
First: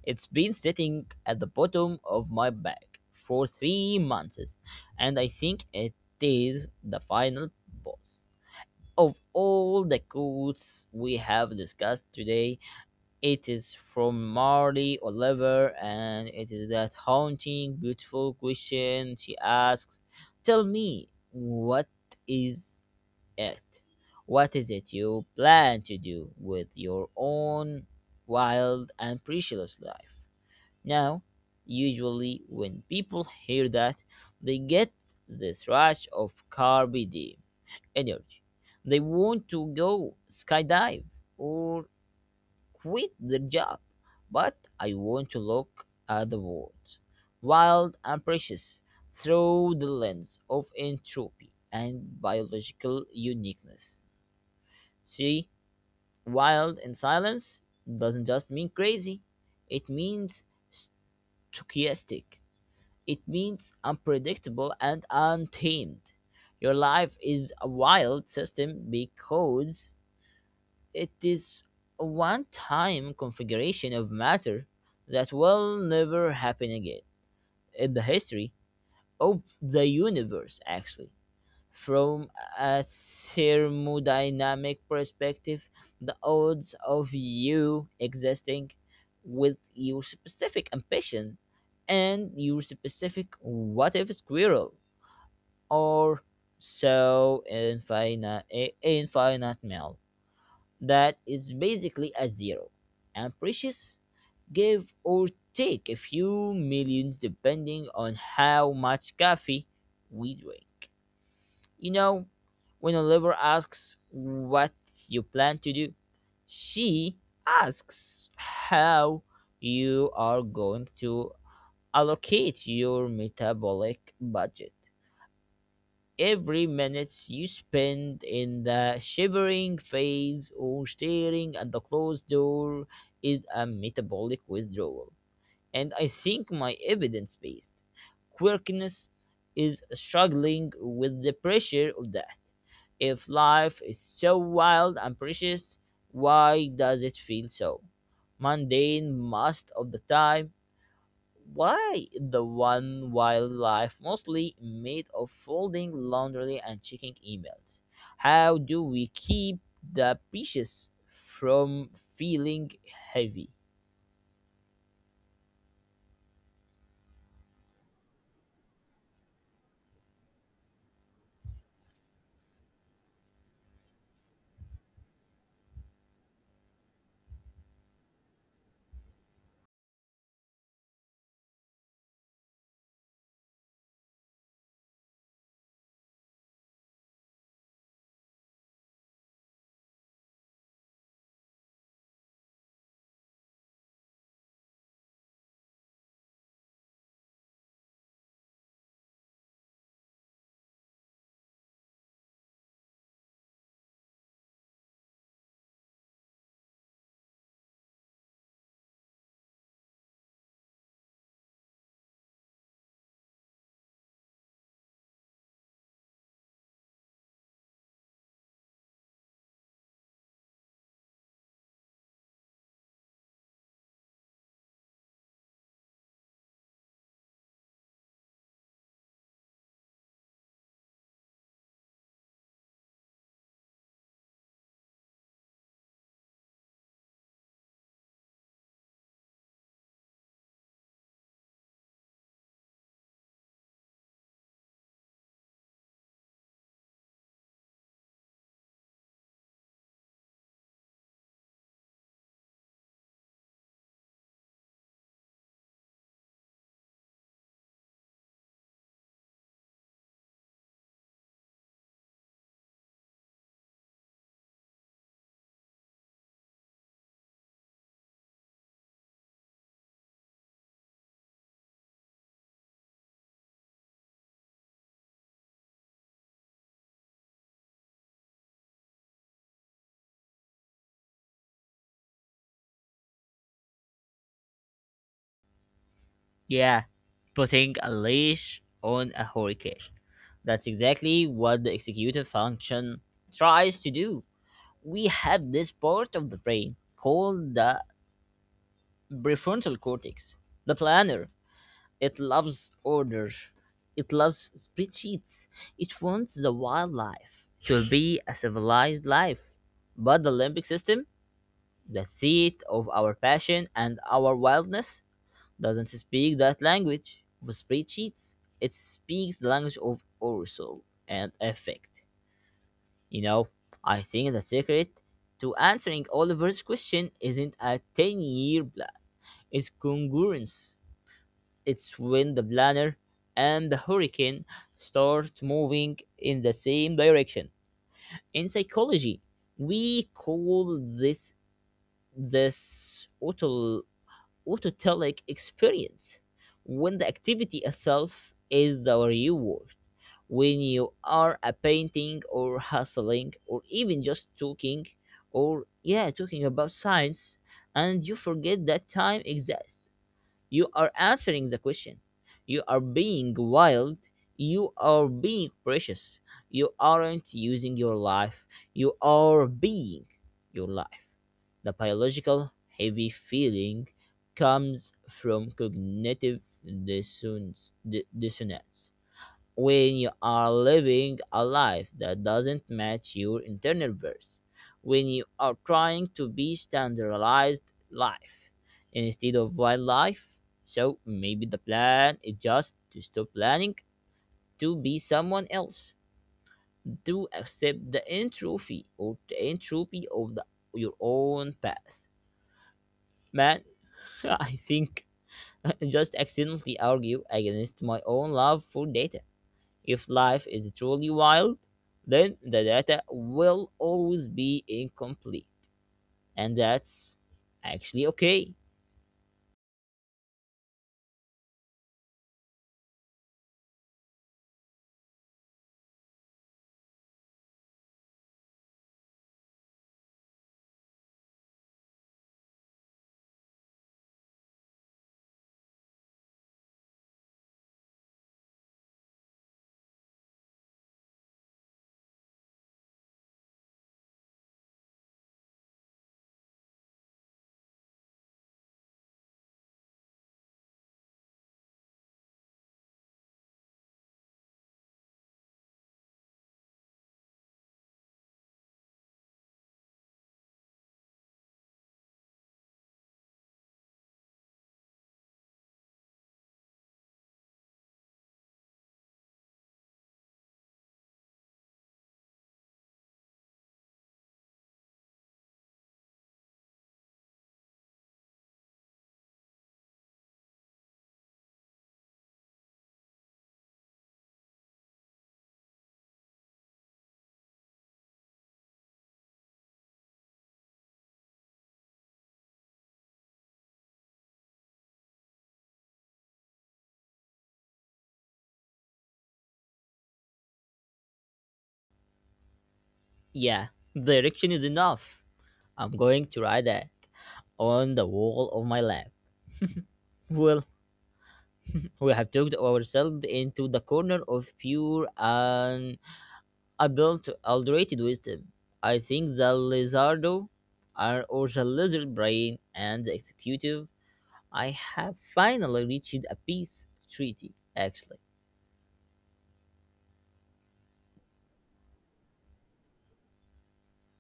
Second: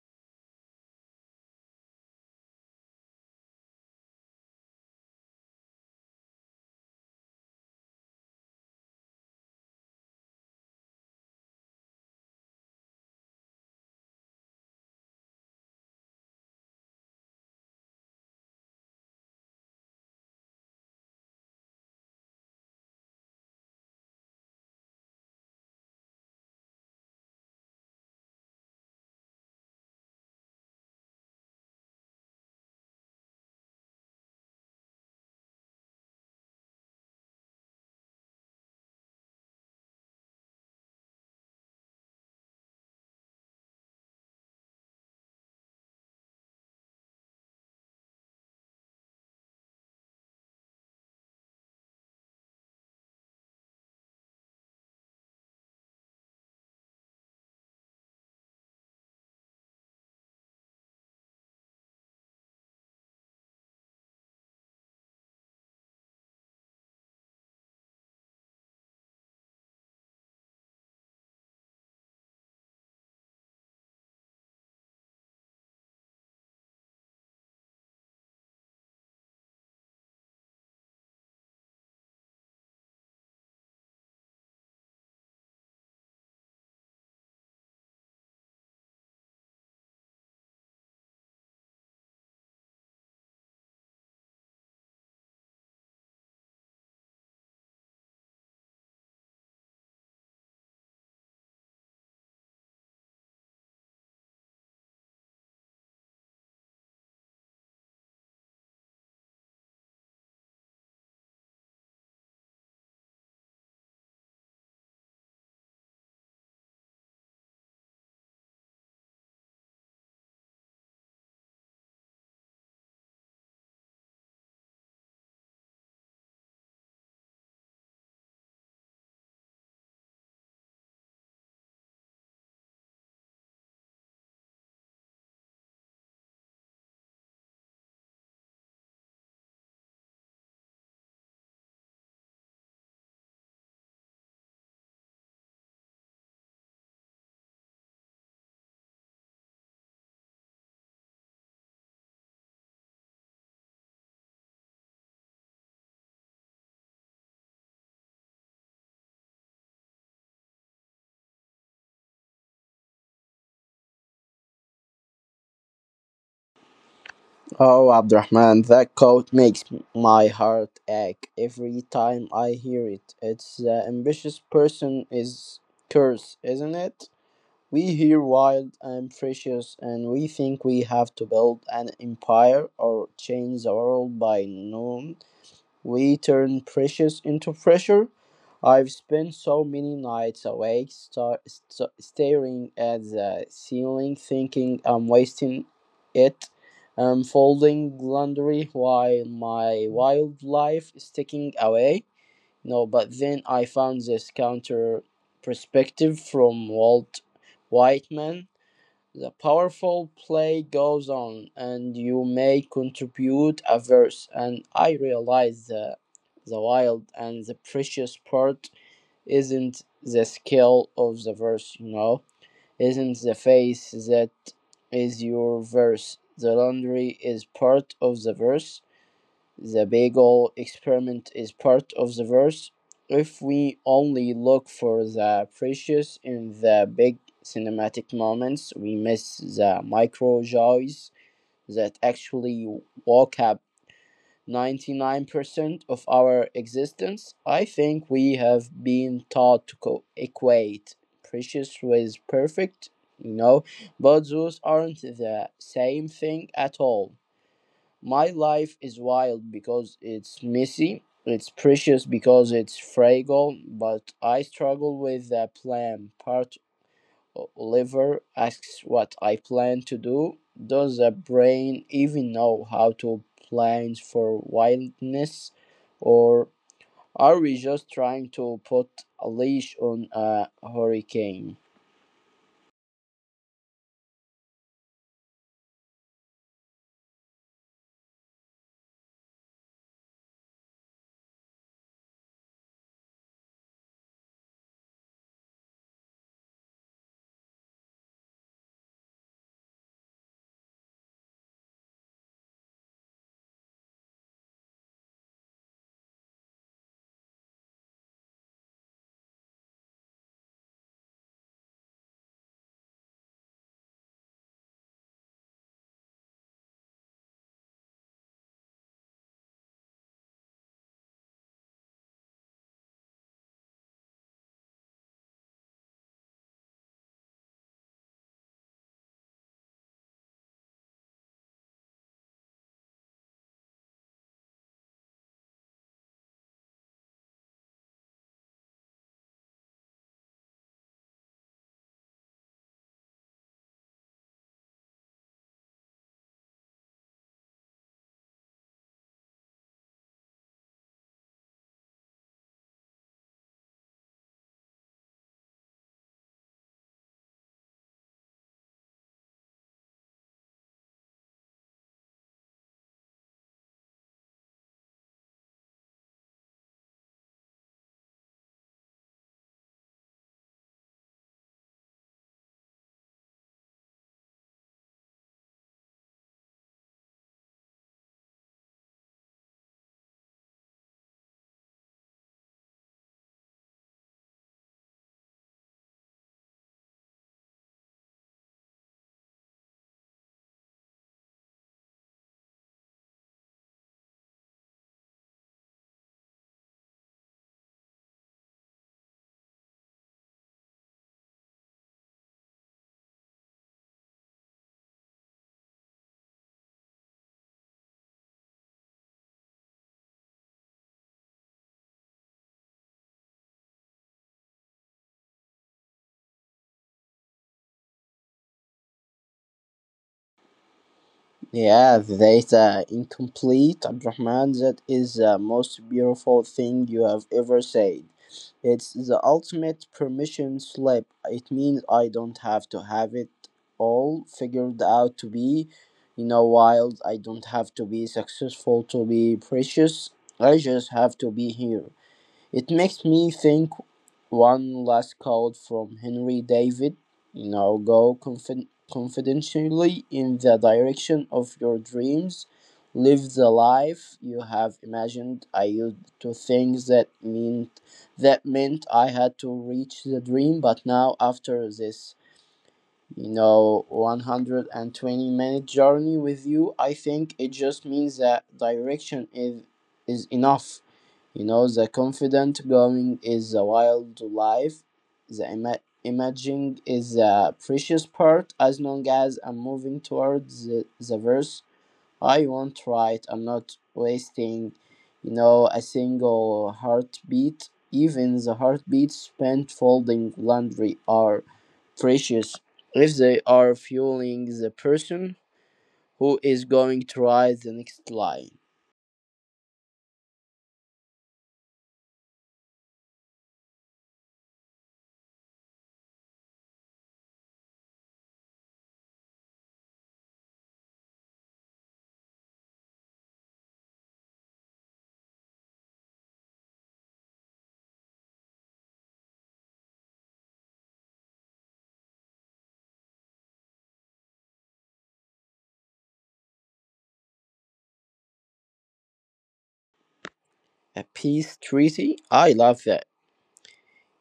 Speaker 1: It's been sitting at the bottom of my bag for 3 months, and I think it is the final boss of all the codes we have discussed today. It is from Marty Oliver, and it is that haunting, beautiful question she asks: tell me, what is it? What is it you plan to do with your own wild and precious life? Now, usually when people hear that, they get this rush of carb energy. They want to go skydive or quit their job, but I want to look at the world, wild and precious, through the lens of entropy and biological uniqueness. See, wild in silence doesn't just mean crazy, it means stochastic, it means unpredictable and untamed. Your life is a wild system because it is a one time configuration of matter that will never happen again in the history of the universe, actually. From a thermodynamic perspective, the odds of you existing with your specific ambition and your specific what if squirrel or so infinite, infinite male, that is basically a zero, and precious give or take a few millions depending on how much coffee we drink. You know, when Oliver asks what you plan to do, she asks how you are going to allocate your metabolic budget. Every minute you spend in the shivering phase or staring at the closed door is a metabolic withdrawal. And I think my evidence based quirkiness is struggling with the pressure of that. If life is so wild and precious, why does it feel so mundane most of the time? Why the one wildlife mostly made of folding laundry and checking emails? How do we keep the fishes from feeling heavy?
Speaker 2: Oh, Abdurrahman, that quote makes my heart ache every time I hear it. It's the ambitious person is curse, isn't it? We hear wild and precious, and we think we have to build an empire or change the world by noon. We turn precious into pressure. I've spent so many nights awake, staring at the ceiling, thinking I'm wasting it. I'm folding laundry while my wildlife is ticking away. No, but then I found this counter perspective from Walt Whitman. The powerful play goes on, and you may contribute a verse, and I realize that the wild and the precious part isn't the scale of the verse, isn't the face that is your verse. The laundry is part of the verse, the bagel experiment is part of the verse if we only look for the precious in the big cinematic moments, we miss the micro joys that actually walk up 99% of our existence. I think we have been taught to equate precious with perfect, you know, but those aren't the same thing at all. My life is wild because it's messy, it's precious because it's fragile, but I struggle with the plan part. Oliver asks what I plan to do. Does the brain even know how to plan for wildness? Or are we just trying to put a leash on a hurricane?
Speaker 1: Yeah, putting a leash on a hurricane. That's exactly what the executive function tries to do. We have this part of the brain called the prefrontal cortex, the planner. It loves order. It loves spreadsheets. It wants the wildlife to be a civilized life. But the Olympic system, the seat of our passion and our wildness, doesn't speak that language of spreadsheets. It speaks the language of arousal and effect. You know, I think the secret to answering Oliver's question isn't a 10-year plan, it's congruence. It's when the planet and the hurricane start moving in the same direction. In psychology, we call this this auto, autotelic experience when the activity itself is the reward. When you are a painting or hustling or even just talking or yeah talking about science and you forget that time exists, you are answering the question. You are being wild. You are being precious. You aren't using your life. You are being your life. The biological heavy feeling comes from cognitive dissonance when you are living a life that doesn't match your internal worth, when you are trying to be standardized life instead of wildlife. So maybe the plan is just to stop planning to be someone else, to accept the entropy or the entropy of the, your own path. Man, [LAUGHS] I think I just accidentally argue against my own love for data. If life is truly wild, then the data will always be incomplete. And that's actually okay.
Speaker 2: Yeah, that incomplete, Abdurrahman, that is the most beautiful thing you have ever said. It's the ultimate permission slip. It means I don't have to have it all figured out to be, wild. I don't have to be successful to be precious. I just have to be here. It makes me think one last quote from Henry David, go confidentially in the direction of your dreams, live the life you have imagined. I used to think that meant I had to reach the dream, but now after this, 120 minute journey with you, I think it just means that direction is enough, the confident going is the wild life, the imaging is a precious part as long as I'm moving towards the verse I won't write. I'm not wasting, a single heartbeat. Even the heartbeats spent folding laundry are precious if they are fueling the person who is going to write the next line.
Speaker 1: Yeah, direction is enough. I'm going to write that on the wall of my lab. Well, [LAUGHS] we have talked ourselves into the corner of pure and adulterated wisdom. I think the lizardo are- or the lizard brain and the executive, I have finally reached a peace treaty, actually.
Speaker 2: A peace treaty? I love that.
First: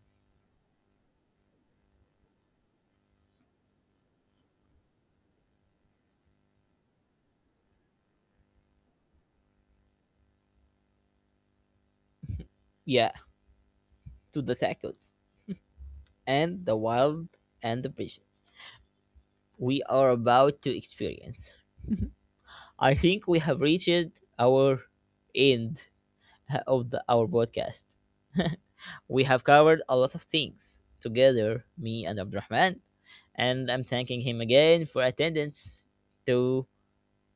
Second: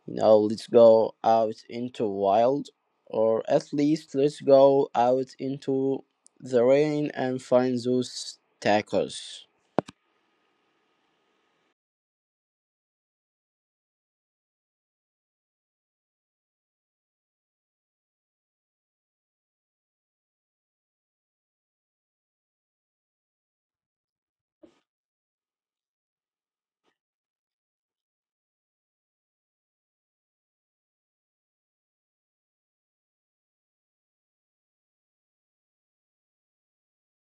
Speaker 2: You know, let's go out into wild, or at least let's go out into the rain and find those tacos.
Speaker 1: Yeah, to the tackles and the wild and the bridges we are about to experience. I think we have reached our end of our podcast. [LAUGHS] We have covered a lot of things together, me and Abdurrahman, and I'm thanking him again for attendance to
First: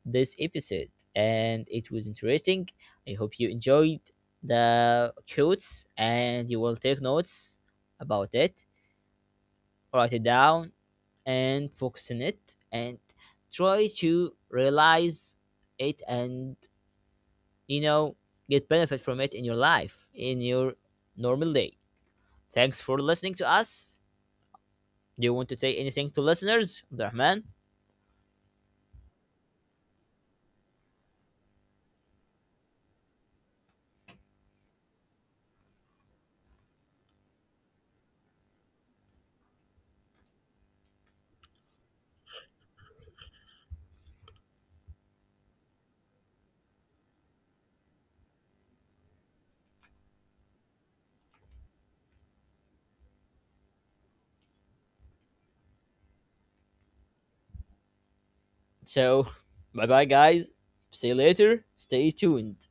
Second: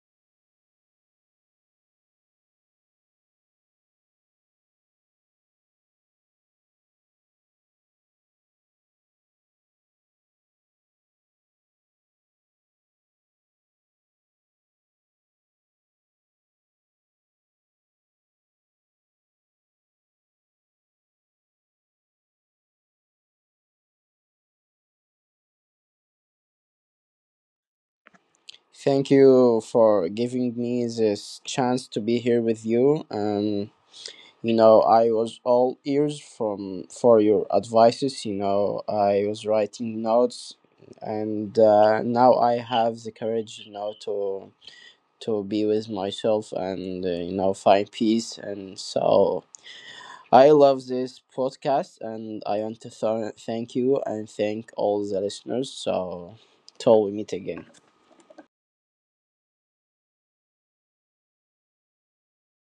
Speaker 1: this episode. And it was interesting. I hope you enjoyed the quotes and you will take notes about it, write it down, and focus on it and try to realize it and, you know, get benefit from it in your life in your normal day. Thanks for listening to us. Do you want to say anything to listeners, Abdurrahman?
Speaker 2: Thank you for giving me this chance to be here with you. You know, I was all ears from for your advices. You know, I was writing notes, and now I have the courage, you know, to be with myself and you know, find peace. And so I love this podcast, and I want to thank you and thank all the listeners. So till we meet again.
Speaker 1: So [LAUGHS] bye bye, guys, see you later. Stay tuned.